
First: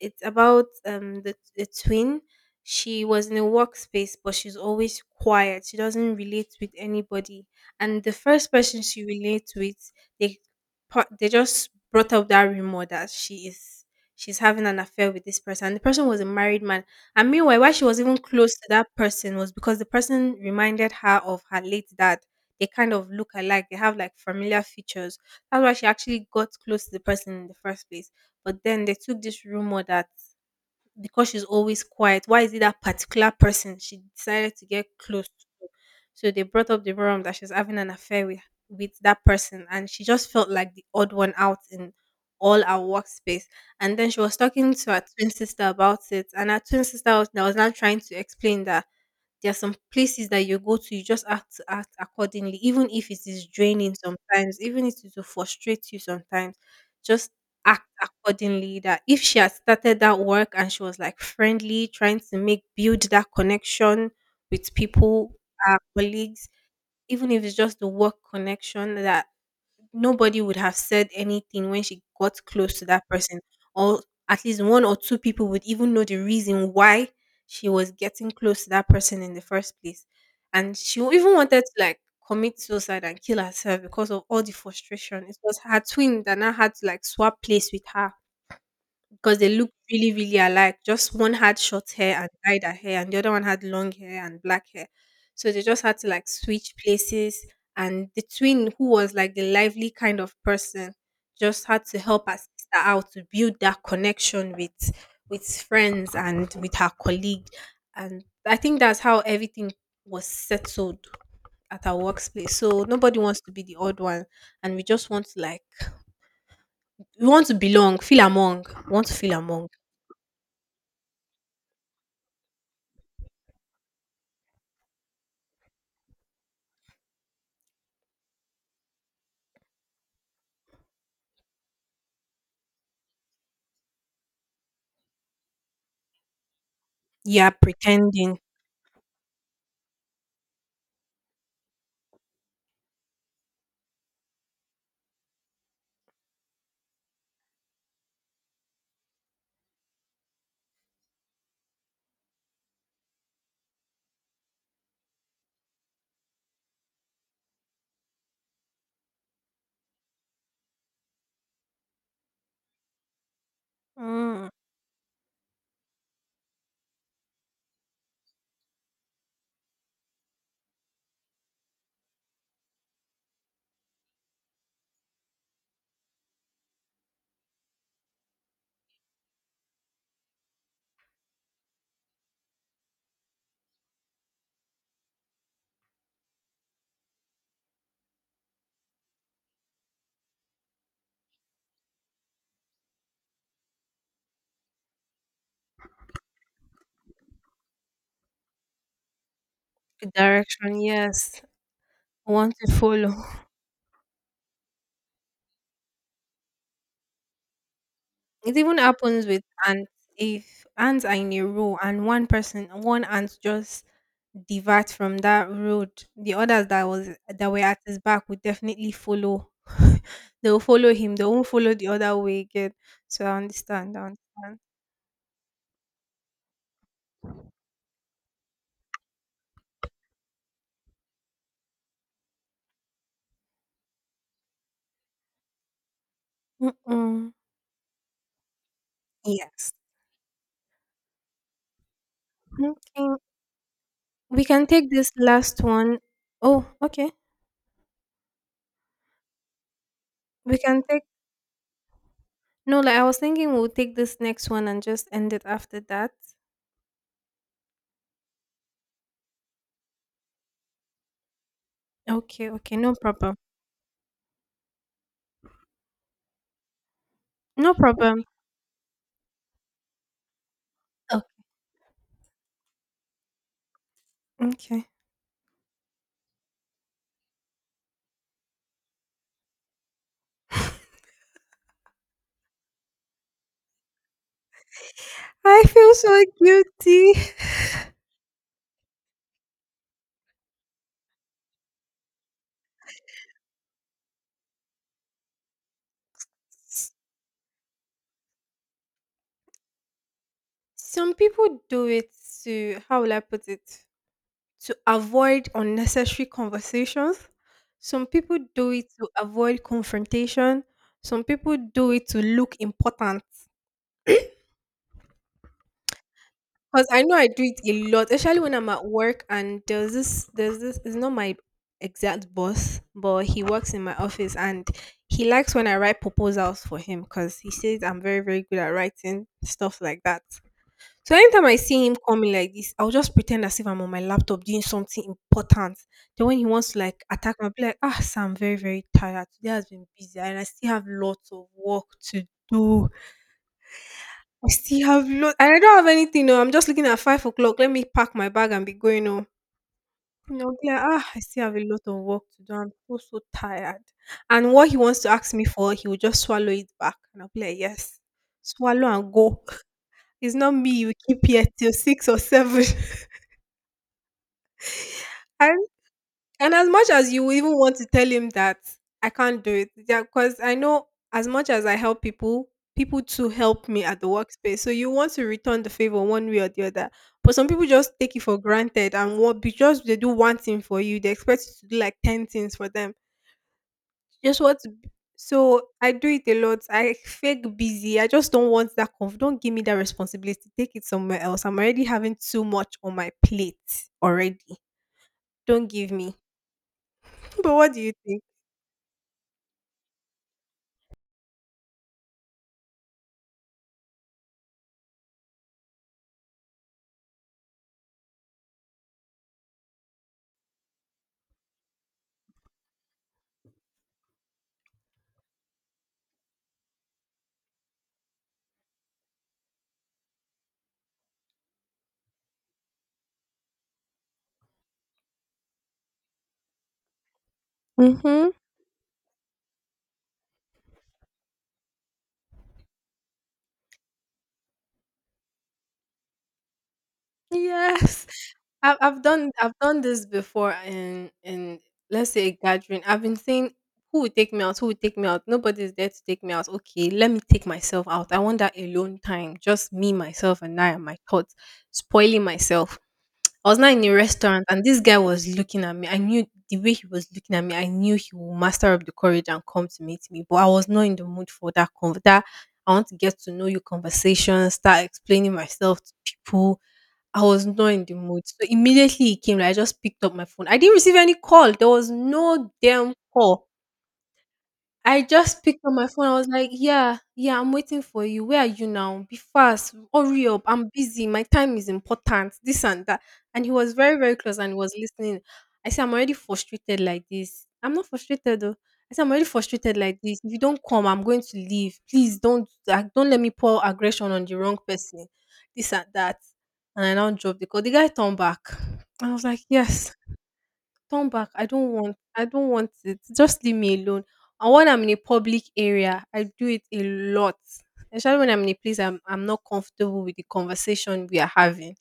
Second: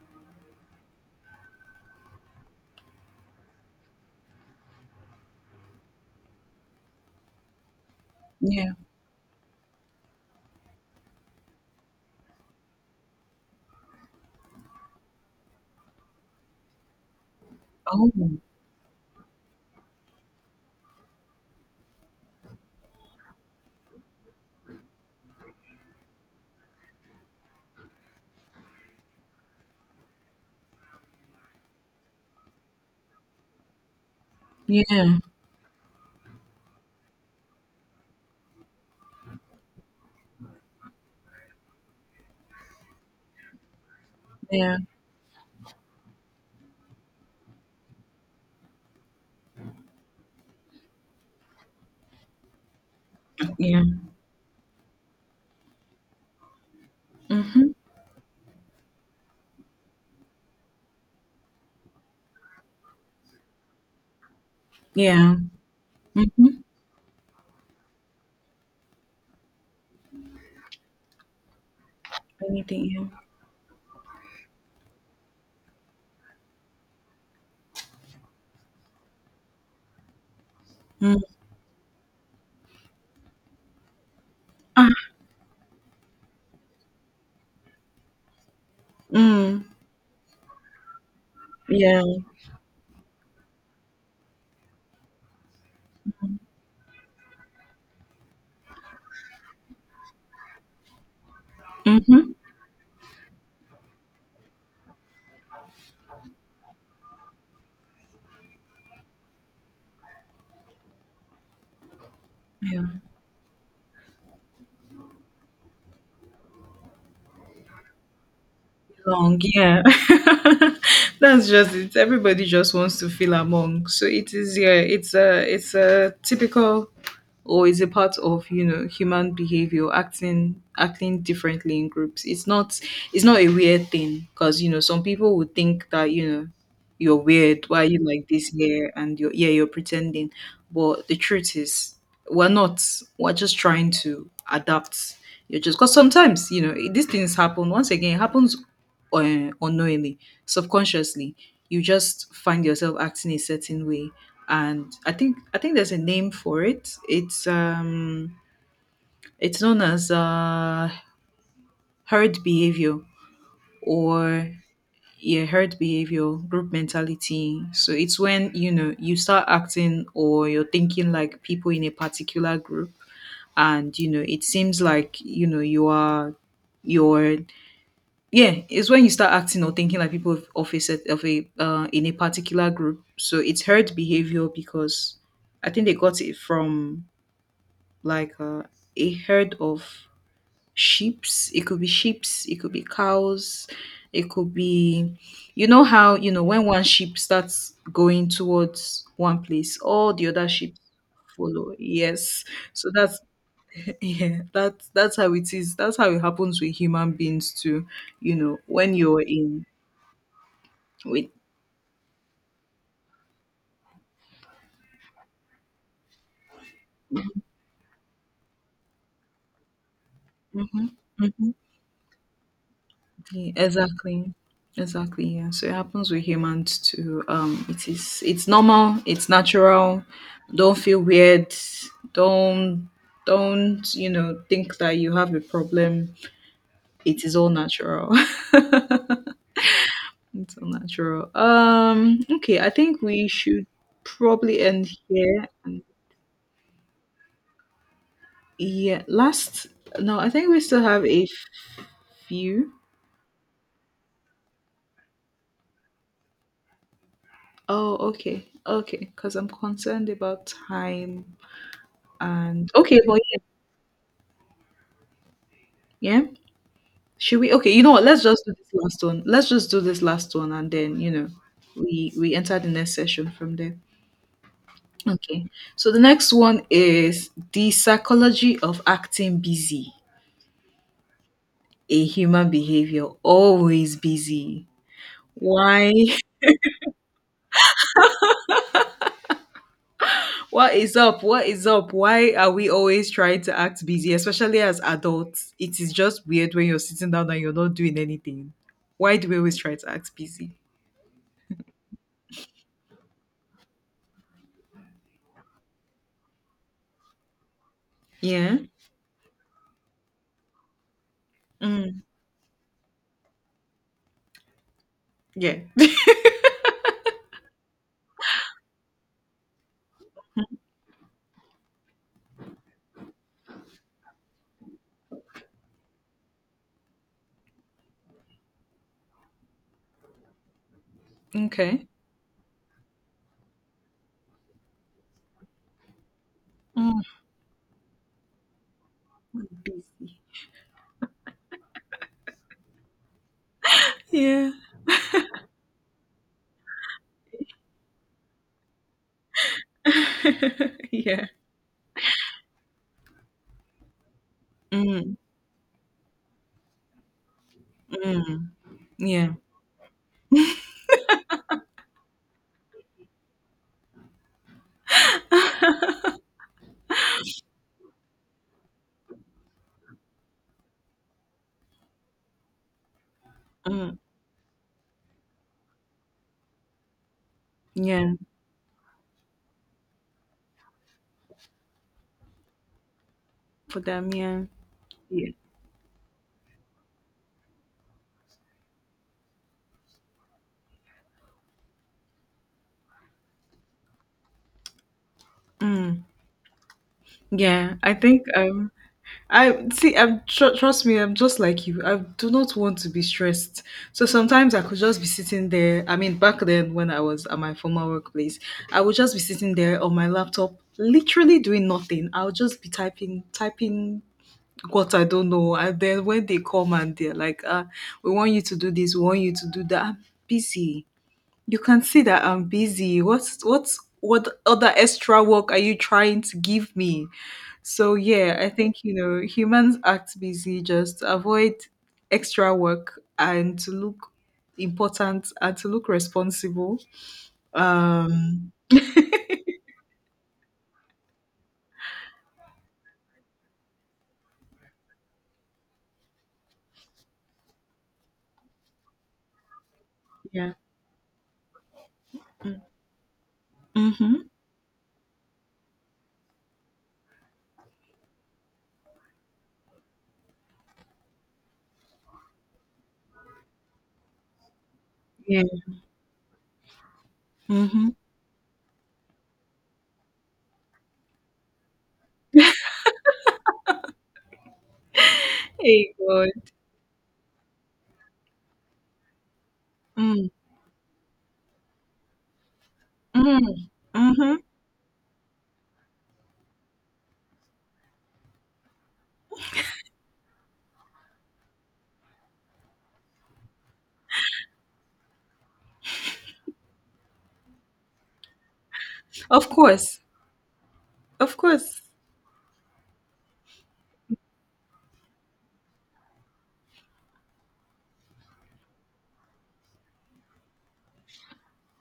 Speaker 1: It's about the twin. She was in a workspace, but she's always quiet. She doesn't relate with anybody. And the first
Speaker 2: yeah.
Speaker 1: person she relates with, they they just brought up that rumor that she's having an affair with this person. And the person was a married man. And meanwhile, why she was even
Speaker 2: Oh,
Speaker 1: close to that person was because the person reminded her of her late dad. They kind of look alike. They have like familiar features. That's why she actually got close to the person in the first place. But then they took this rumor that because she's always quiet, why is it that particular person she decided to get
Speaker 2: yeah.
Speaker 1: close to? So they brought up the rumor that she's having an affair with that person, and she just felt like the odd one out in all our workspace. And then she was talking
Speaker 2: Yeah.
Speaker 1: to her twin sister about it, and her twin sister was, that was now trying to explain that there are some places that you go to, you just have to act accordingly. Even if it is
Speaker 2: Yeah.
Speaker 1: draining sometimes, even if it will frustrate you sometimes, just
Speaker 2: Mhm.
Speaker 1: act accordingly. That if she had started that work and she was like friendly, trying to make build that connection with people,
Speaker 2: Yeah.
Speaker 1: her colleagues,
Speaker 2: Mhm.
Speaker 1: even if it's just the work connection, that nobody would have said anything when she got close to
Speaker 2: Anything,
Speaker 1: that
Speaker 2: yeah.
Speaker 1: person, or at least one or two people would even know the reason why she was getting close to that person in the first place. And she
Speaker 2: Mm.
Speaker 1: even wanted to like commit suicide and kill herself because of all the
Speaker 2: Ah,
Speaker 1: frustration. It was her twin that now had to like swap place with her because they
Speaker 2: mm.
Speaker 1: looked really, really alike. Just one had short
Speaker 2: Yeah.
Speaker 1: hair and dyed her hair, and the other one had long hair and black hair. So they just had to like switch places. And the twin, who was like the lively kind of person, just had to help
Speaker 2: Mhm.
Speaker 1: her sister out to build that connection with friends and with her colleague. And I think that's how everything was settled at our workplace. So
Speaker 2: Yeah.
Speaker 1: nobody wants to be the odd one, and we just want to like we want to belong, feel among, we want to feel
Speaker 2: Long,
Speaker 1: among.
Speaker 2: yeah. *laughs* That's just it. Everybody just wants to feel among. So it is, yeah, it's a typical or is a part of, human behavior, acting differently in groups. It's not a weird thing because, some people would think that, you're
Speaker 1: Yeah,
Speaker 2: weird, why are you like
Speaker 1: pretending.
Speaker 2: this here and you're, yeah, you're pretending. But the truth is, we're not. We're just trying to adapt. You're just because sometimes these things happen. Once again, it happens, or, unknowingly, subconsciously, you just find yourself acting a certain way. And I think there's a name for it. It's known as herd behavior,
Speaker 1: Mm,
Speaker 2: or, yeah, herd behavior, group mentality. So it's when you start acting or you're thinking like people in a particular group, and it seems like you are you're yeah, it's when you start acting or thinking like people of a set of a in a particular group. So it's herd behavior because I think they got it from like uh, a herd of sheeps. It could be sheeps, it could be cows, it could be you know how when one sheep starts going towards one place,
Speaker 1: the
Speaker 2: all the other sheep
Speaker 1: direction, yes.
Speaker 2: follow.
Speaker 1: I
Speaker 2: Yes,
Speaker 1: want to
Speaker 2: so
Speaker 1: follow.
Speaker 2: that's *laughs* yeah, that's how it is. That's how it happens with human beings too. You
Speaker 1: It
Speaker 2: know,
Speaker 1: even
Speaker 2: when you're
Speaker 1: happens with
Speaker 2: in
Speaker 1: ants. If ants are
Speaker 2: with
Speaker 1: in a row and one person, one ant just divert from that road, the others that were at his back would definitely follow. *laughs* They will
Speaker 2: Mm-hmm.
Speaker 1: follow him. They won't
Speaker 2: Hmm,
Speaker 1: follow the other way again. So I understand. I
Speaker 2: exactly.
Speaker 1: understand.
Speaker 2: Exactly. Yeah. So it happens with humans too. It's normal, it's natural. Don't feel weird. Don't don't think that you have a problem. It
Speaker 1: Mm-mm.
Speaker 2: is all natural. *laughs* It's
Speaker 1: Yes.
Speaker 2: all natural. Okay, I think
Speaker 1: Okay.
Speaker 2: we should
Speaker 1: We
Speaker 2: probably
Speaker 1: can
Speaker 2: end
Speaker 1: take this
Speaker 2: here.
Speaker 1: last one. Oh, okay.
Speaker 2: Yeah, last no, I think
Speaker 1: We
Speaker 2: we
Speaker 1: can
Speaker 2: still
Speaker 1: take.
Speaker 2: have a few.
Speaker 1: No, like I was thinking, we'll take this next one and just end it after that.
Speaker 2: Oh, okay. Okay, because 'cause I'm concerned about time,
Speaker 1: Okay.
Speaker 2: and,
Speaker 1: Okay. No
Speaker 2: okay, but
Speaker 1: problem.
Speaker 2: yeah, yeah. Should we? Okay,
Speaker 1: No
Speaker 2: you know what?
Speaker 1: problem.
Speaker 2: Let's just do this last one. Let's just do this last one, and then, we enter the next session from there.
Speaker 1: Okay.
Speaker 2: Okay. So the next one is the psychology of acting busy. A human behavior: always busy.
Speaker 1: I
Speaker 2: Why?
Speaker 1: feel so guilty.
Speaker 2: What is up? What is up? Why are we always trying to act busy, especially as adults? It is just weird when you're sitting down and you're not doing anything. Why do we always try to act busy?
Speaker 1: Some people do it to, how will I put it, to avoid unnecessary conversations. Some people
Speaker 2: Yeah.
Speaker 1: do it to avoid confrontation. Some people do
Speaker 2: Mm,
Speaker 1: it to look important.
Speaker 2: yeah. *laughs*
Speaker 1: Because I know I do it a lot, especially when I'm at work and it's not my exact boss, but he works in my office and he likes when I write proposals for him because he says I'm very, very good at writing stuff like that. So anytime I
Speaker 2: Okay.
Speaker 1: see him coming like this, I'll just pretend as if I'm on my laptop doing something important. Then when he wants to like
Speaker 2: Mm,
Speaker 1: attack me, I'll be like, "Ah, sir, I'm very, very tired." Today has been
Speaker 2: busy.
Speaker 1: busy and I still have lots of work to do. I
Speaker 2: Yeah.
Speaker 1: still have lot and I don't have anything. No, I'm just looking at 5 o'clock. Let me pack my bag and be going home. I'll be like,
Speaker 2: *laughs*
Speaker 1: I
Speaker 2: yeah.
Speaker 1: still have a lot of work to do. I'm so, so tired. And what he wants to
Speaker 2: Mm,
Speaker 1: ask me for, he will just swallow it back. And I'll be like, yes,
Speaker 2: mm,
Speaker 1: swallow and
Speaker 2: yeah.
Speaker 1: go. *laughs* It's not me you keep here till 6 or 7. *laughs* And and as much as you even want to tell him that I can't do it, because I know as much as I help people, people too help me
Speaker 2: Mm,
Speaker 1: at the workspace. So you want to return the favor one way or the other. But some people just
Speaker 2: yeah.
Speaker 1: take it for granted and what because they do one thing for you, they expect you to do like 10 things for them.
Speaker 2: For them,
Speaker 1: Just
Speaker 2: yeah.
Speaker 1: what
Speaker 2: Yeah.
Speaker 1: so I do it a lot. I fake busy. I just don't want that. Conf don't give me that responsibility. Take it somewhere else. I'm already having too much on my plate already. Don't give
Speaker 2: Mm,
Speaker 1: me. *laughs* But what
Speaker 2: yeah.
Speaker 1: do you think?
Speaker 2: I see. I'm trust me. I'm just like you. I do not want to be stressed. So sometimes I could just be sitting there. I mean, back then when I was at my former workplace, I would just be sitting there on my laptop, literally doing nothing. I'll just be typing, typing what I don't know. And then when they come and they're like, "Ah, we want you to do this. We want you to do that." I'm busy. You can see that I'm busy. What other extra work are you trying to give me? So,
Speaker 1: Mhm.
Speaker 2: yeah, I think humans act busy just avoid extra work and to look important and to look responsible.
Speaker 1: Yes.
Speaker 2: Um
Speaker 1: I've done this before in, let's say, a gathering. I've been saying, who will take me out? Who will take me out? Nobody's there to take me out. Okay, let me take myself out. I want that alone time. Just me, myself,
Speaker 2: yeah.
Speaker 1: and I and my thoughts. Spoiling myself. I was not in a
Speaker 2: Mm-hmm.
Speaker 1: restaurant and this guy was looking at me. I knew the way he was looking at me, I knew he would muster up the courage and come to meet me. But I was not in the mood for that "I want to get to know you" conversation, start explaining
Speaker 2: Yeah.
Speaker 1: myself to people. I was not in
Speaker 2: Mm-hmm.
Speaker 1: the mood. So immediately he came, like, I just picked up my phone. I didn't receive any call. There was no damn call. I just picked up my
Speaker 2: Hey
Speaker 1: phone. I was
Speaker 2: God.
Speaker 1: like, "Yeah, yeah, I'm waiting for you. Where are you now? Be fast. Hurry
Speaker 2: Mm.
Speaker 1: up. I'm busy. My time is important. This and that." And he
Speaker 2: Mm.
Speaker 1: was very, very
Speaker 2: Mm-hmm.
Speaker 1: close and he was listening. I said, "I'm already frustrated like this." I'm not frustrated though. I said, "I'm already frustrated like this. If you don't come, I'm going to leave. Please don't let me pour aggression on the wrong person. This and that." And I now dropped the call. The guy turned back. I was like,
Speaker 2: Of
Speaker 1: "Yes."
Speaker 2: course.
Speaker 1: Turn back.
Speaker 2: Of
Speaker 1: I don't
Speaker 2: course.
Speaker 1: want I don't want it. Just leave me alone. And when I'm in a public area, I do it a lot. Especially when I'm in a place I'm not comfortable with the conversation we are having.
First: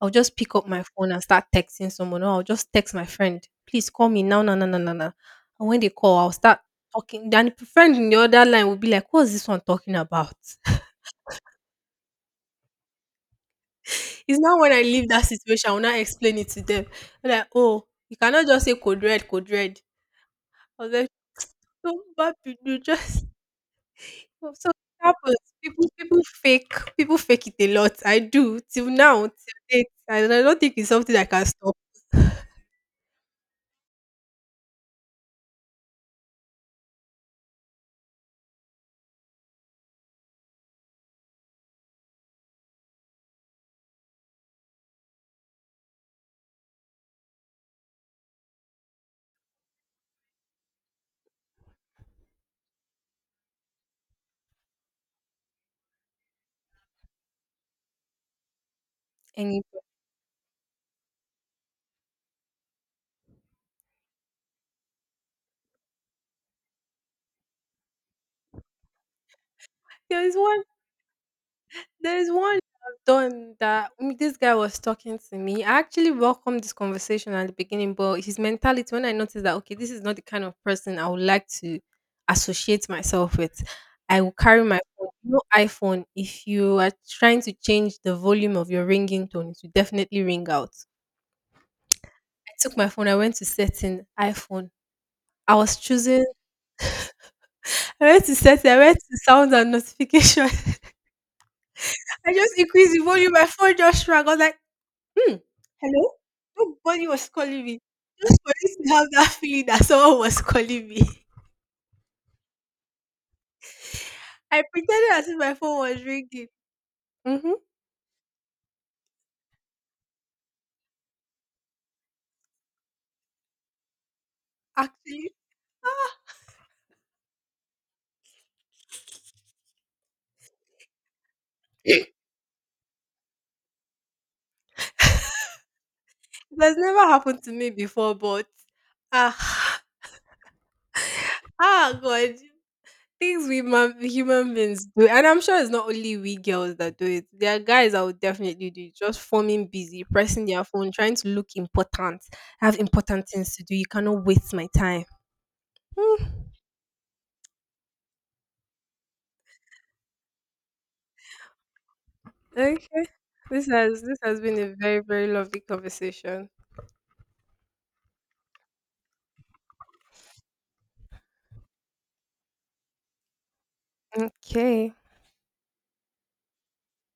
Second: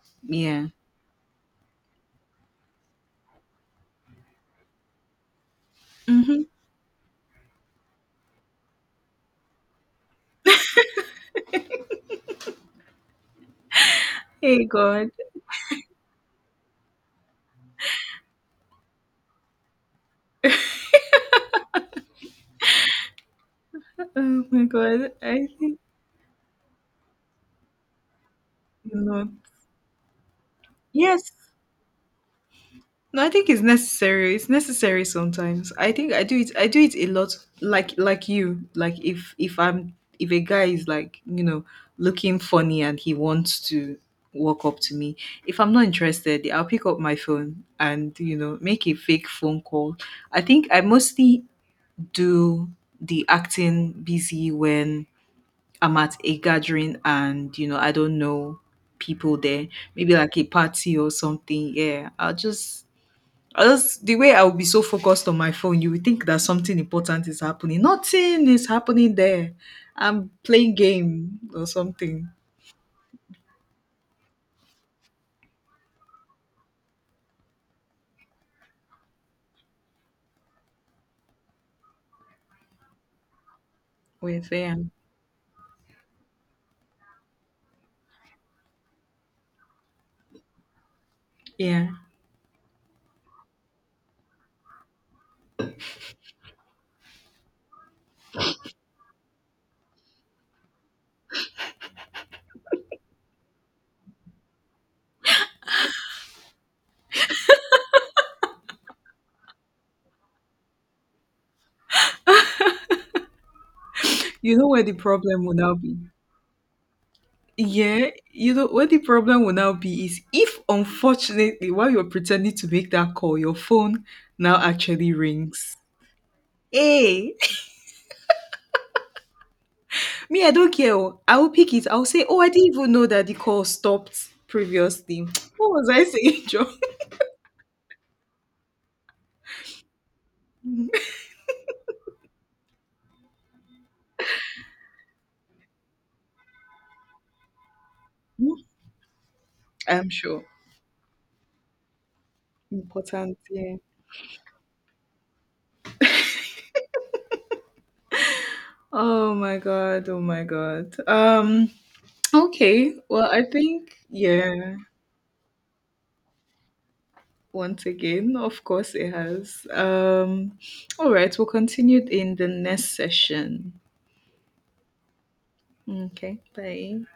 Speaker 1: I'll just pick
Speaker 2: Yeah.
Speaker 1: up my phone and start texting someone, or I'll just text my friend, please call me now, no, no, no, no, no. And when they call, I'll
Speaker 2: Mm-hmm.
Speaker 1: start talking. Then the friend in the other line will be like, "What's this one talking about?" *laughs* It's not
Speaker 2: Hey
Speaker 1: when I leave
Speaker 2: God.
Speaker 1: that situation, I will not explain it to them. They're like, oh, you cannot just say code red, code red. I was like, *tsk* "Don't bad people just—" *laughs* so
Speaker 2: Oh my
Speaker 1: so it
Speaker 2: God.
Speaker 1: happens.
Speaker 2: I think
Speaker 1: People people fake people fake it a lot. I do till
Speaker 2: you
Speaker 1: now,
Speaker 2: know.
Speaker 1: till date, and I don't think it's something I
Speaker 2: Yes.
Speaker 1: can stop.
Speaker 2: No, I think it's necessary. It's necessary sometimes. I think I do it. I do it a lot. Like you. Like if a guy is like looking funny and he wants to walk up to me. If I'm not interested, I'll pick up my phone and make a fake phone call. I think I mostly do the acting busy when I'm at a gathering and I don't know people
Speaker 1: Any
Speaker 2: there. Maybe like a party or something. Yeah, I'll just I just the way I will be so focused on my phone, you will think that something important is happening. Nothing is happening there.
Speaker 1: there
Speaker 2: I'm
Speaker 1: is one
Speaker 2: playing game or something
Speaker 1: There's one I've done that. This guy was talking to me. I actually welcomed this conversation at the beginning, but his mentality, when I noticed that, okay, this is not the kind of person I would like to associate myself with, I will
Speaker 2: with
Speaker 1: carry my
Speaker 2: them.
Speaker 1: phone. iPhone, if you are trying to change the volume of your ringing tone, it will definitely ring out.
Speaker 2: Yeah.
Speaker 1: I took my phone, I went to setting iPhone. I was choosing, I went to setting, I went to sounds and notification. *laughs* I just increased the volume, my phone just rang. I was like, "Hmm. Hello?" Nobody was calling me. I was supposed to have that *laughs* feeling that someone was calling me. *laughs*
Speaker 2: You
Speaker 1: I
Speaker 2: know where the
Speaker 1: pretended as if
Speaker 2: problem
Speaker 1: my
Speaker 2: will now
Speaker 1: phone
Speaker 2: be.
Speaker 1: was ringing. Mm-hmm.
Speaker 2: Yeah, you know what the problem will now be is if, unfortunately, while you're pretending to make that call, your phone now actually
Speaker 1: Actually,
Speaker 2: rings. Hey, *laughs* me, I don't care. Oh, I will pick
Speaker 1: *clears throat*
Speaker 2: it. I'll
Speaker 1: it
Speaker 2: say, "Oh, I didn't even know that the call stopped previously." *tsk* What was I saying, *laughs* Joe?
Speaker 1: has never happened to me before, but ah, *sighs* ah, God, things human beings do, and I'm sure it's not only we girls that do it. There are guys that would definitely do it, just forming busy,
Speaker 2: I'm sure.
Speaker 1: pressing their phone, trying to look important. I have important
Speaker 2: Important,
Speaker 1: things to do.
Speaker 2: yeah.
Speaker 1: You cannot waste my time. Hmm.
Speaker 2: Oh my god, oh my god.
Speaker 1: Okay.
Speaker 2: Okay, well, I
Speaker 1: This
Speaker 2: think,
Speaker 1: has this has been a
Speaker 2: yeah,
Speaker 1: very, very lovely conversation.
Speaker 2: once again, of course it has. All right, we'll continue in the next session.
Speaker 1: Okay.
Speaker 2: Okay, bye.